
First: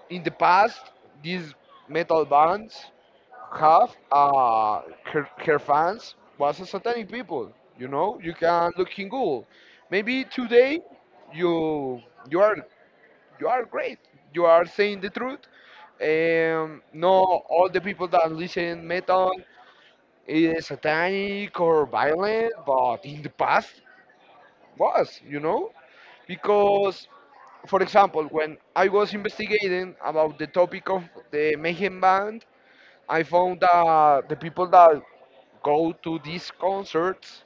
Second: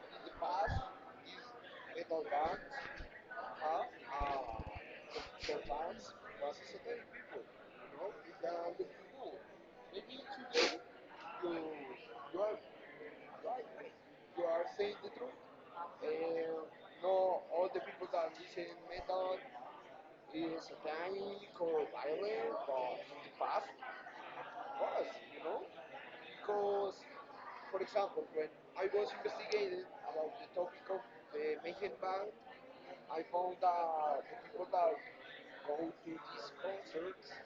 [SPEAKER 1] in the past, these metal bands half uh, her, her fans was a satanic people. You know, you can look in Google. Maybe today you you are you are great. You are saying the truth. Um, no, all the people that listen metal is satanic or violent, but in the past was, you know, because for example, when I was investigating about the topic of the Mayhem band, I found that the people that go to these concerts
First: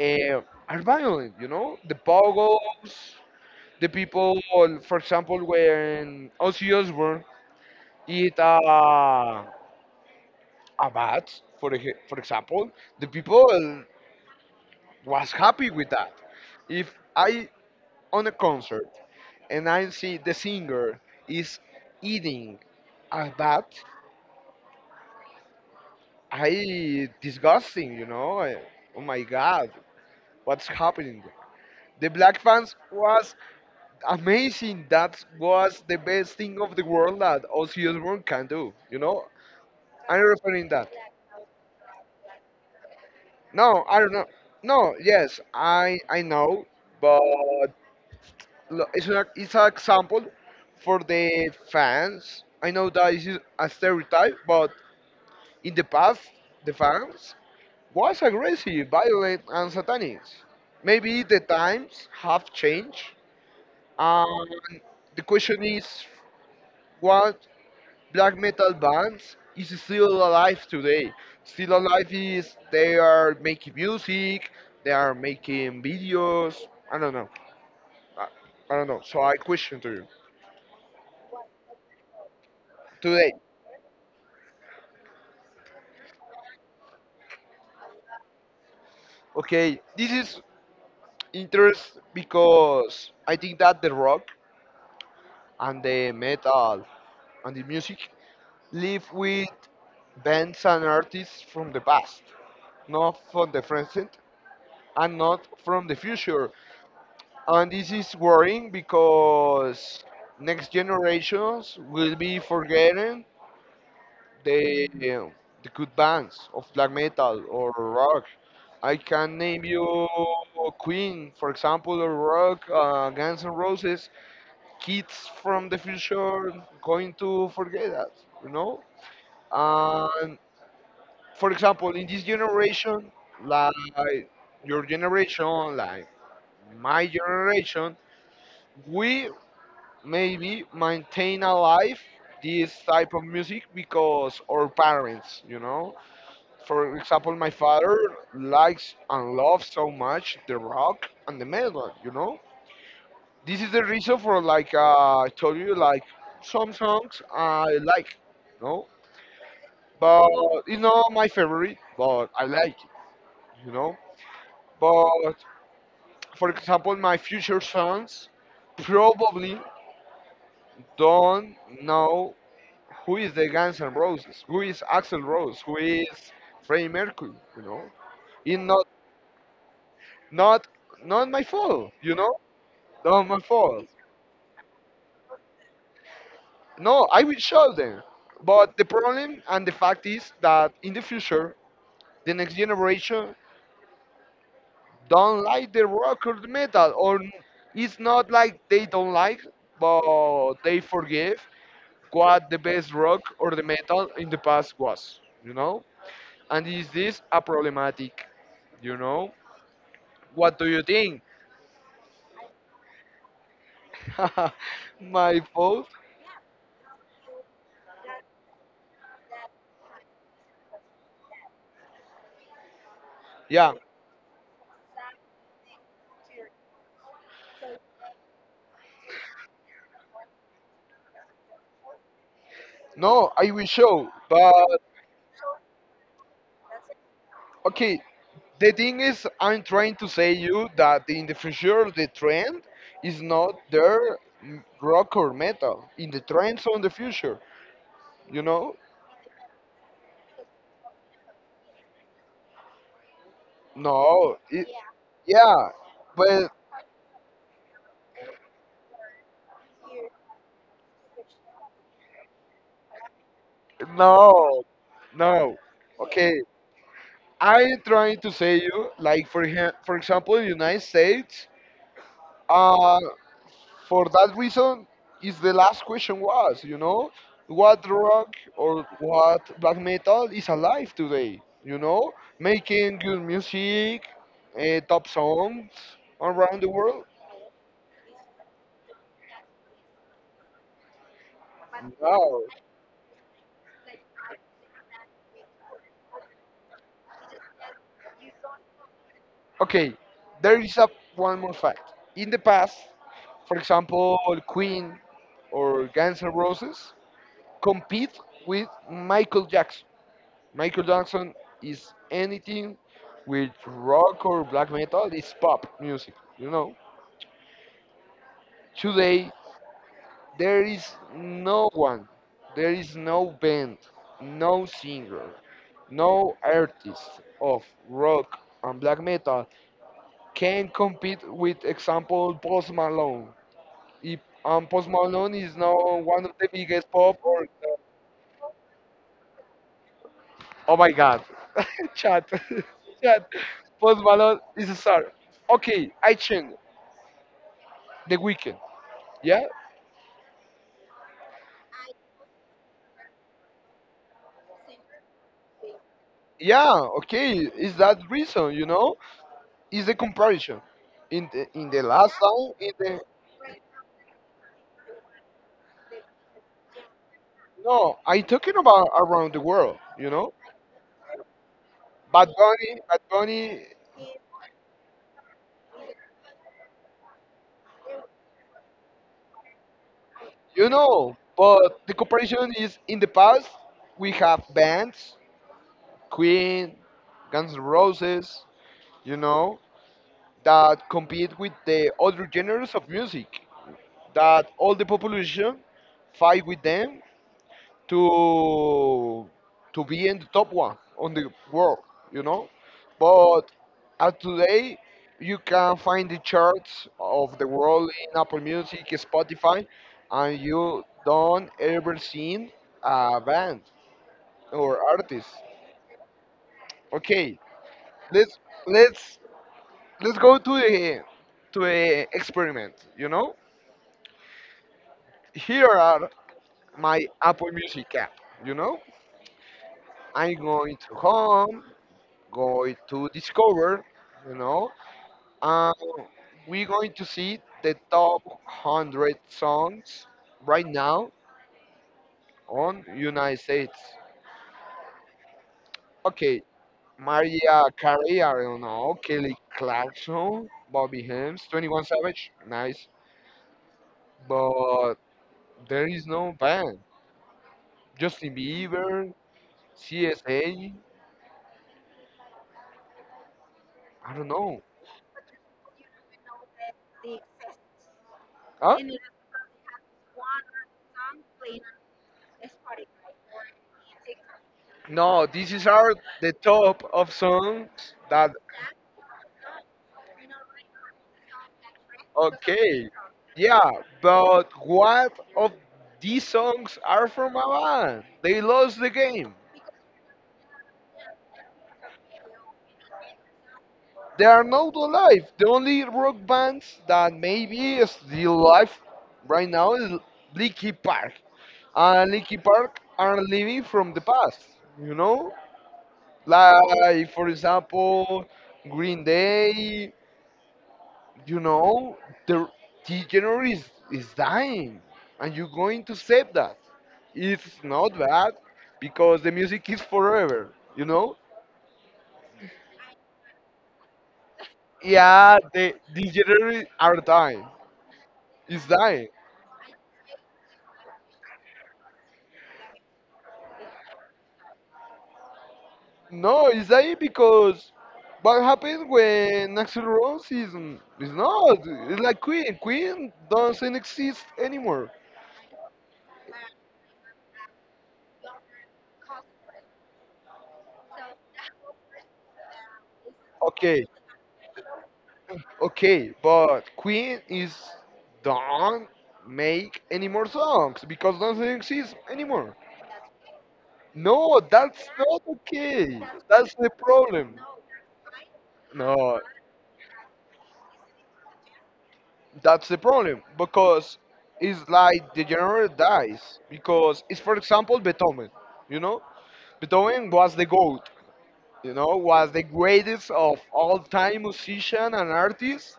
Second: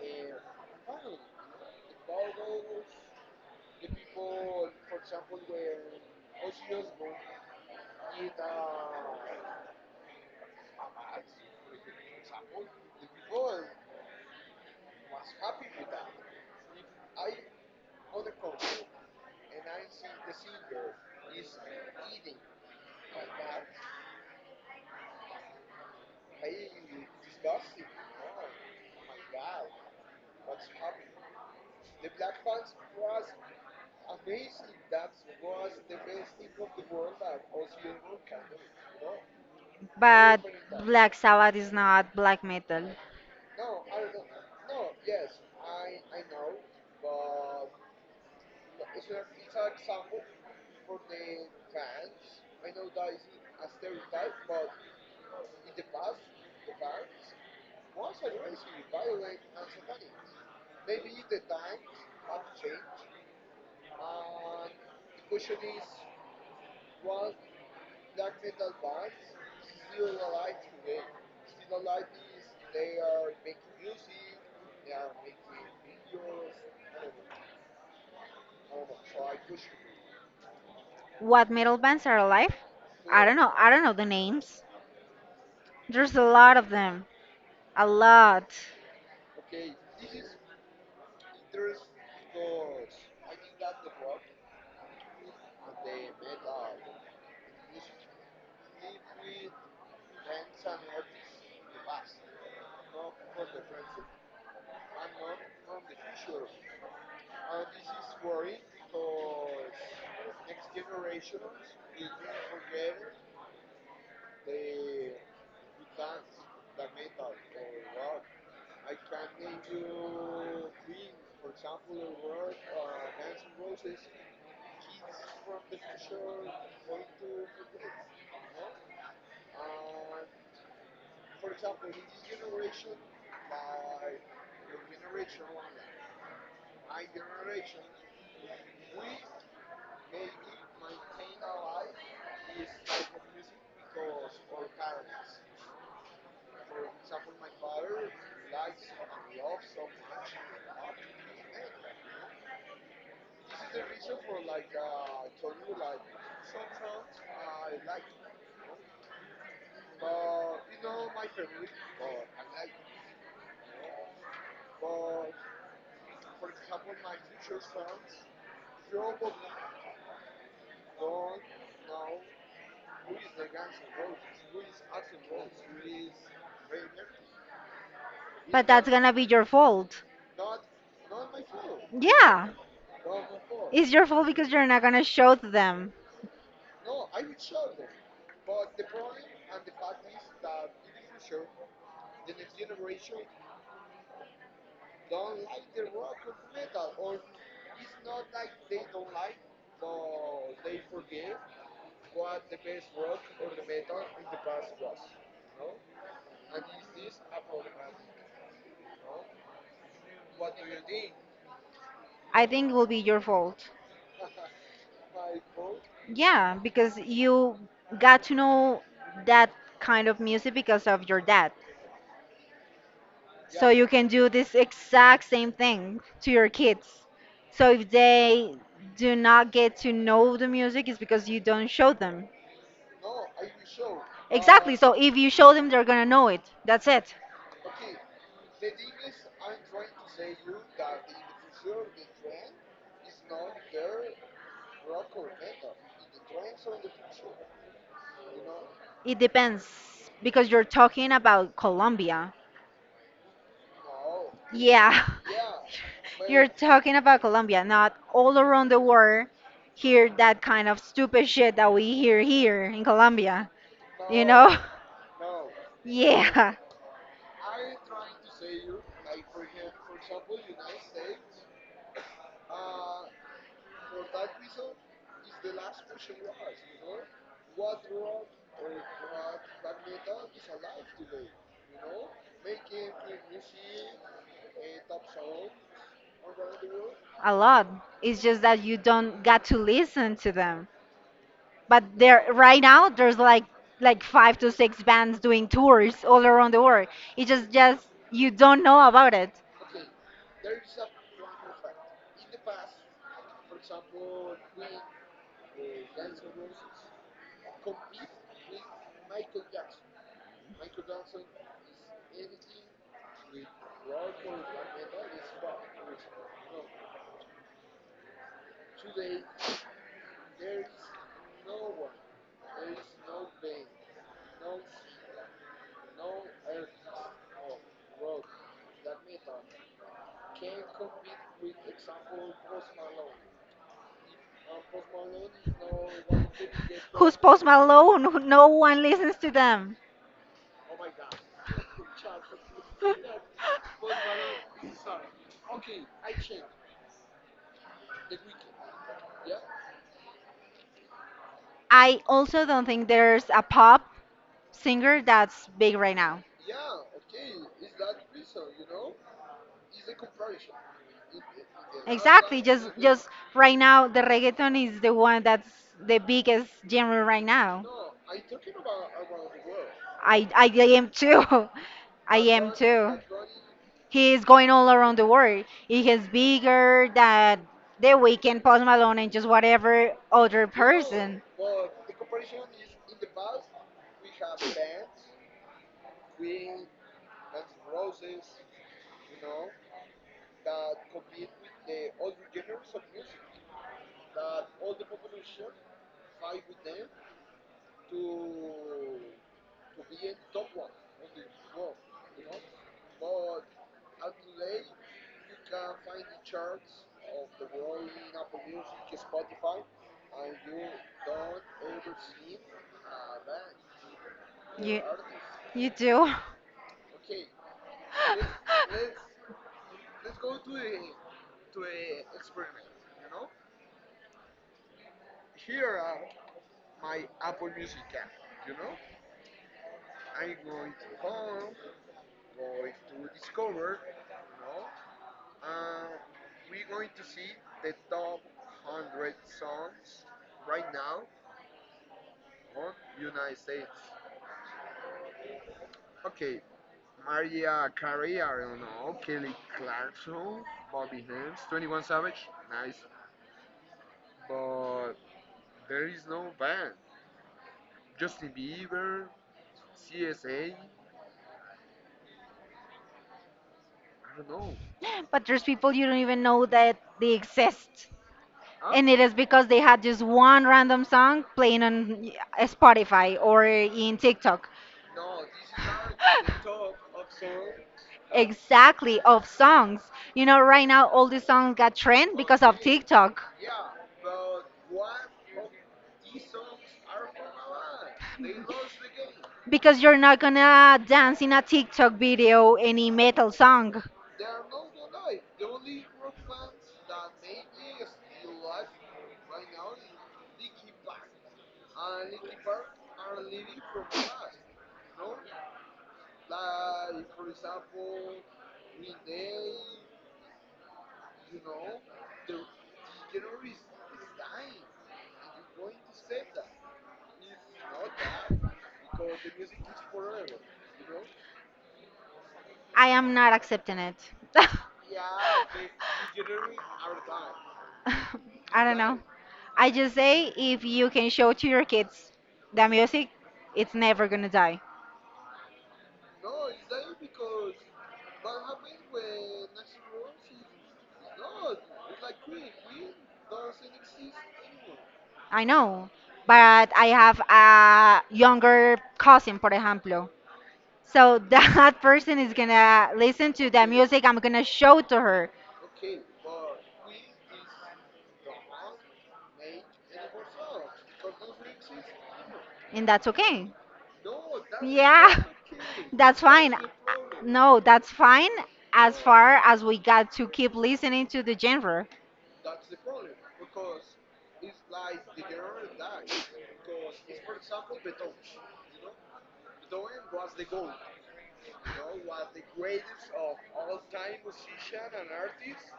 [SPEAKER 1] uh, are violent, you know? The pogos, the people, for example, when Ozzy Osbourne eat a, a bat, for, ex- for example, the people was happy with that. If I on a concert and I see the singer is eating a bat, I disgusting, you know? I... oh my God, what's happening? The black fans was amazing. That was the best thing of the world that Ozzy Osbourne can do. You know, I'm
[SPEAKER 2] but
[SPEAKER 1] referring that.
[SPEAKER 2] Black Sabbath is not black metal.
[SPEAKER 1] No, I don't know. No, yes, I I know, but lo- it's an it's an example for the fans. I know that this is a stereotype, but in the past, the fans was aggressive, violent, and satanic. Maybe the times have changed, and the question is, what black metal bands is still alive today. Still alive is they are making music, they are making videos. I don't know. I, I don't know. So I question to you
[SPEAKER 2] What metal bands are alive? I
[SPEAKER 1] today.
[SPEAKER 2] don't know. I don't know the names. There's a lot of them, a lot.
[SPEAKER 1] Okay, this is interest because I think that the rock and the metal and the music live with bands and artists from the past, not from the present and not from the future. And this is worrying because next generations will be forgetting the the good bands of black metal or rock. I can name you Queen, for example, or rock, uh, Guns N' Roses. Kids from the future going to forget that, you know. And for example, in this generation, like your generation, like my generation, we maybe maintain alive this type of music because our parents, you know. For example, my father likes and loves so much the rock and the metal, you know. This is the reason for like uh, I told you, like some songs I like, you know, but it's not my favorite, but I like it, you know. But for example, my future sons probably don't know who is the Guns N' Roses, who is Axel Rose, who is Freddie Mercury, you know? It's
[SPEAKER 2] But
[SPEAKER 1] not
[SPEAKER 2] that's gonna be your fault.
[SPEAKER 1] not not my fault, you know?
[SPEAKER 2] Yeah,
[SPEAKER 1] Not my fault.
[SPEAKER 2] it's your fault because you're not gonna show to them.
[SPEAKER 1] No, I will show them. But the problem and the fact is that in the future, the next generation don't like the rock or the metal, or it's not like they don't like, but they forgive what the best rock or the metal in the past was, you know? And is this a problematic, you know? What do you think?
[SPEAKER 2] I think it will be your fault.
[SPEAKER 1] My fault?
[SPEAKER 2] Yeah, because you got to know that kind of music because of your dad. So
[SPEAKER 1] Yeah.
[SPEAKER 2] you can do this exact same thing to your kids. So if they do not get to know the music, it's because you don't show them.
[SPEAKER 1] No, I will show.
[SPEAKER 2] Exactly.
[SPEAKER 1] But
[SPEAKER 2] So if you show them, they're gonna know it. That's it.
[SPEAKER 1] okay, the thing is, I'm trying to say you that in the future the trend is not there m- rock or metal in the trends on the future. You know?
[SPEAKER 2] It depends because you're talking about Colombia.
[SPEAKER 1] No. It,
[SPEAKER 2] Yeah.
[SPEAKER 1] yeah,
[SPEAKER 2] You're
[SPEAKER 1] but
[SPEAKER 2] talking about Colombia, not all around the world hear that kind of stupid shit that we hear here in Colombia. You know?
[SPEAKER 1] no, no. Okay,
[SPEAKER 2] Yeah,
[SPEAKER 1] I'm trying to say you like for him, for example, United States. Uh, for that reason is the last question was, you know, what rock or what black metal is alive today, you know, making good music, uh, top songs around the world.
[SPEAKER 2] a lot. It's just that you don't got to listen to them. But there
[SPEAKER 1] Wow.
[SPEAKER 2] right now there's like like five to six bands doing tours all around the world. It's just just you don't know about it.
[SPEAKER 1] Okay, there is a one more fact in the past, for example, Queen or Guns N' Roses compete with Michael Jackson. Michael Jackson is anything with rock or black metal, it's pop music, you know. Today, there is no one, there is no band, no singer, no artist of rock and black metal can compete with example Post Malone. If, um, Post Malone is now one of the biggest pop
[SPEAKER 2] Who's Post
[SPEAKER 1] or...
[SPEAKER 2] Malone? Who- No one listens to them.
[SPEAKER 1] Oh my God. Chat. Chat. Post Malone is a star. Okay, I change. The Weekend. Yeah?
[SPEAKER 2] I also don't think there's a pop singer that's big right now.
[SPEAKER 1] Yeah, okay. Is that reason, you know? Is the comparison. In the, in the last
[SPEAKER 2] Exactly.
[SPEAKER 1] time, in
[SPEAKER 2] Just
[SPEAKER 1] the...
[SPEAKER 2] just right now, the reggaeton is the one that's the biggest genre right now.
[SPEAKER 1] No, I talking about around the world, you
[SPEAKER 2] I
[SPEAKER 1] know?
[SPEAKER 2] I am too. I
[SPEAKER 1] Bad
[SPEAKER 2] am
[SPEAKER 1] Bunny,
[SPEAKER 2] too.
[SPEAKER 1] Bad Bunny,
[SPEAKER 2] He is going all around the world. He is bigger than The weekend. Post Malone, and just whatever other
[SPEAKER 1] you know.
[SPEAKER 2] person.
[SPEAKER 1] But the comparison is in the past, we have bands, Queen, Guns N' Roses, you know? That compete with the other genres of music, that all the population fight with them to to be in the top one on the world, you know. But at today, you can find the charts of the world in Apple Music, Spotify, and you don't ever seen a band or
[SPEAKER 2] You
[SPEAKER 1] artist.
[SPEAKER 2] you do.
[SPEAKER 1] Okay, let's let's let's go to the to the experiment, you know. Here are my Apple Music app. You know, I'm going to home, going to discover, you know, and we're going to see the top one hundred songs right now on United States. Okay, Maria Carey, I don't know, Kelly Clarkson, Bobby Hems, twenty-one Savage, nice, but there is no band. Justin Bieber, C S A, I don't know.
[SPEAKER 2] But there's people you don't even know that they exist.
[SPEAKER 1] Huh?
[SPEAKER 2] And it is because they had just one random song playing on uh, Spotify or in TikTok.
[SPEAKER 1] No, this is our the top of songs that...
[SPEAKER 2] Exactly, of songs. You know, right now all these songs got trend because of
[SPEAKER 1] Okay.
[SPEAKER 2] TikTok.
[SPEAKER 1] Yeah, but what of these songs are from a band? They lost the game.
[SPEAKER 2] Because you're not gonna dance in a TikTok video any metal song.
[SPEAKER 1] They are not alive. The only rock bands that maybe is still alive right now is Linkin Park. And Linkin Park are living from the past, you know? Like for example, Green Day, you know, the teacher is, is dying, and you're going to save that. It's not bad because the music is forever, you know?
[SPEAKER 2] I am not accepting it.
[SPEAKER 1] Yeah, the degenerates are dying.
[SPEAKER 2] I
[SPEAKER 1] It's
[SPEAKER 2] don't know.
[SPEAKER 1] dying.
[SPEAKER 2] I just say if you can show to your kids that music, it's never gonna die.
[SPEAKER 1] No, it's dying because what happens when Axel Rose is, is not? It's like Queen. Queen doesn't exist anymore.
[SPEAKER 2] I know, but I have a younger cousin, por ejemplo. So that person is gonna listen to the
[SPEAKER 1] Okay,
[SPEAKER 2] music I'm gonna show to her,
[SPEAKER 1] okay, but Queen is don't make any more songs because doesn't exist anymore.
[SPEAKER 2] and that's okay.
[SPEAKER 1] No, that's not
[SPEAKER 2] Yeah,
[SPEAKER 1] okay.
[SPEAKER 2] that's fine.
[SPEAKER 1] That's
[SPEAKER 2] Uh,
[SPEAKER 1] the problem.
[SPEAKER 2] No, that's fine as
[SPEAKER 1] No,
[SPEAKER 2] far as we got to keep listening to the genre.
[SPEAKER 1] that's the problem because it's like the genre dies because it's for example Beethoven. You know, Beethoven was the goat. You know, was the greatest of all time musician and artist.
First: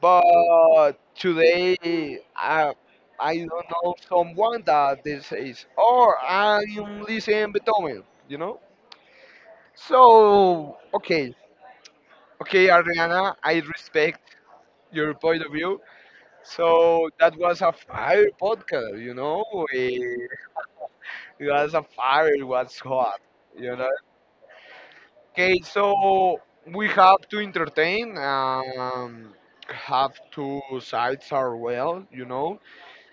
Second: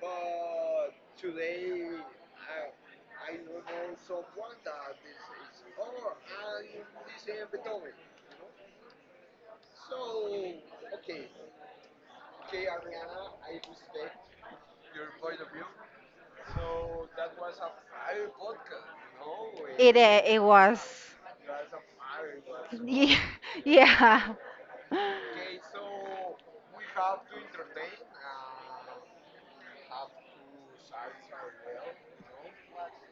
[SPEAKER 1] But today, I, I don't know someone that this is, or I'm listening Beethoven, you know? So, okay, okay, Ariana, I respect your point of view. So that was a fire podcast, you know?
[SPEAKER 2] It uh,
[SPEAKER 1] It
[SPEAKER 2] it was.
[SPEAKER 1] it was a fire, it was
[SPEAKER 2] Yeah.
[SPEAKER 1] hot, you know?
[SPEAKER 2] Yeah.
[SPEAKER 1] Okay, so we have to entertain, um, have two sides are well, you know?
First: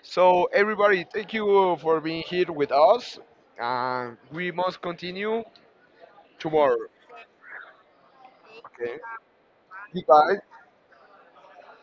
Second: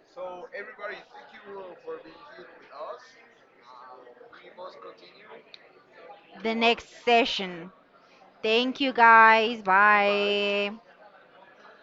[SPEAKER 1] So, everybody, thank you for being here with us. And we must continue
[SPEAKER 2] The
[SPEAKER 1] tomorrow.
[SPEAKER 2] next session. Thank you
[SPEAKER 1] Okay.
[SPEAKER 2] guys.
[SPEAKER 1] Goodbye.
[SPEAKER 2] Bye. Bye.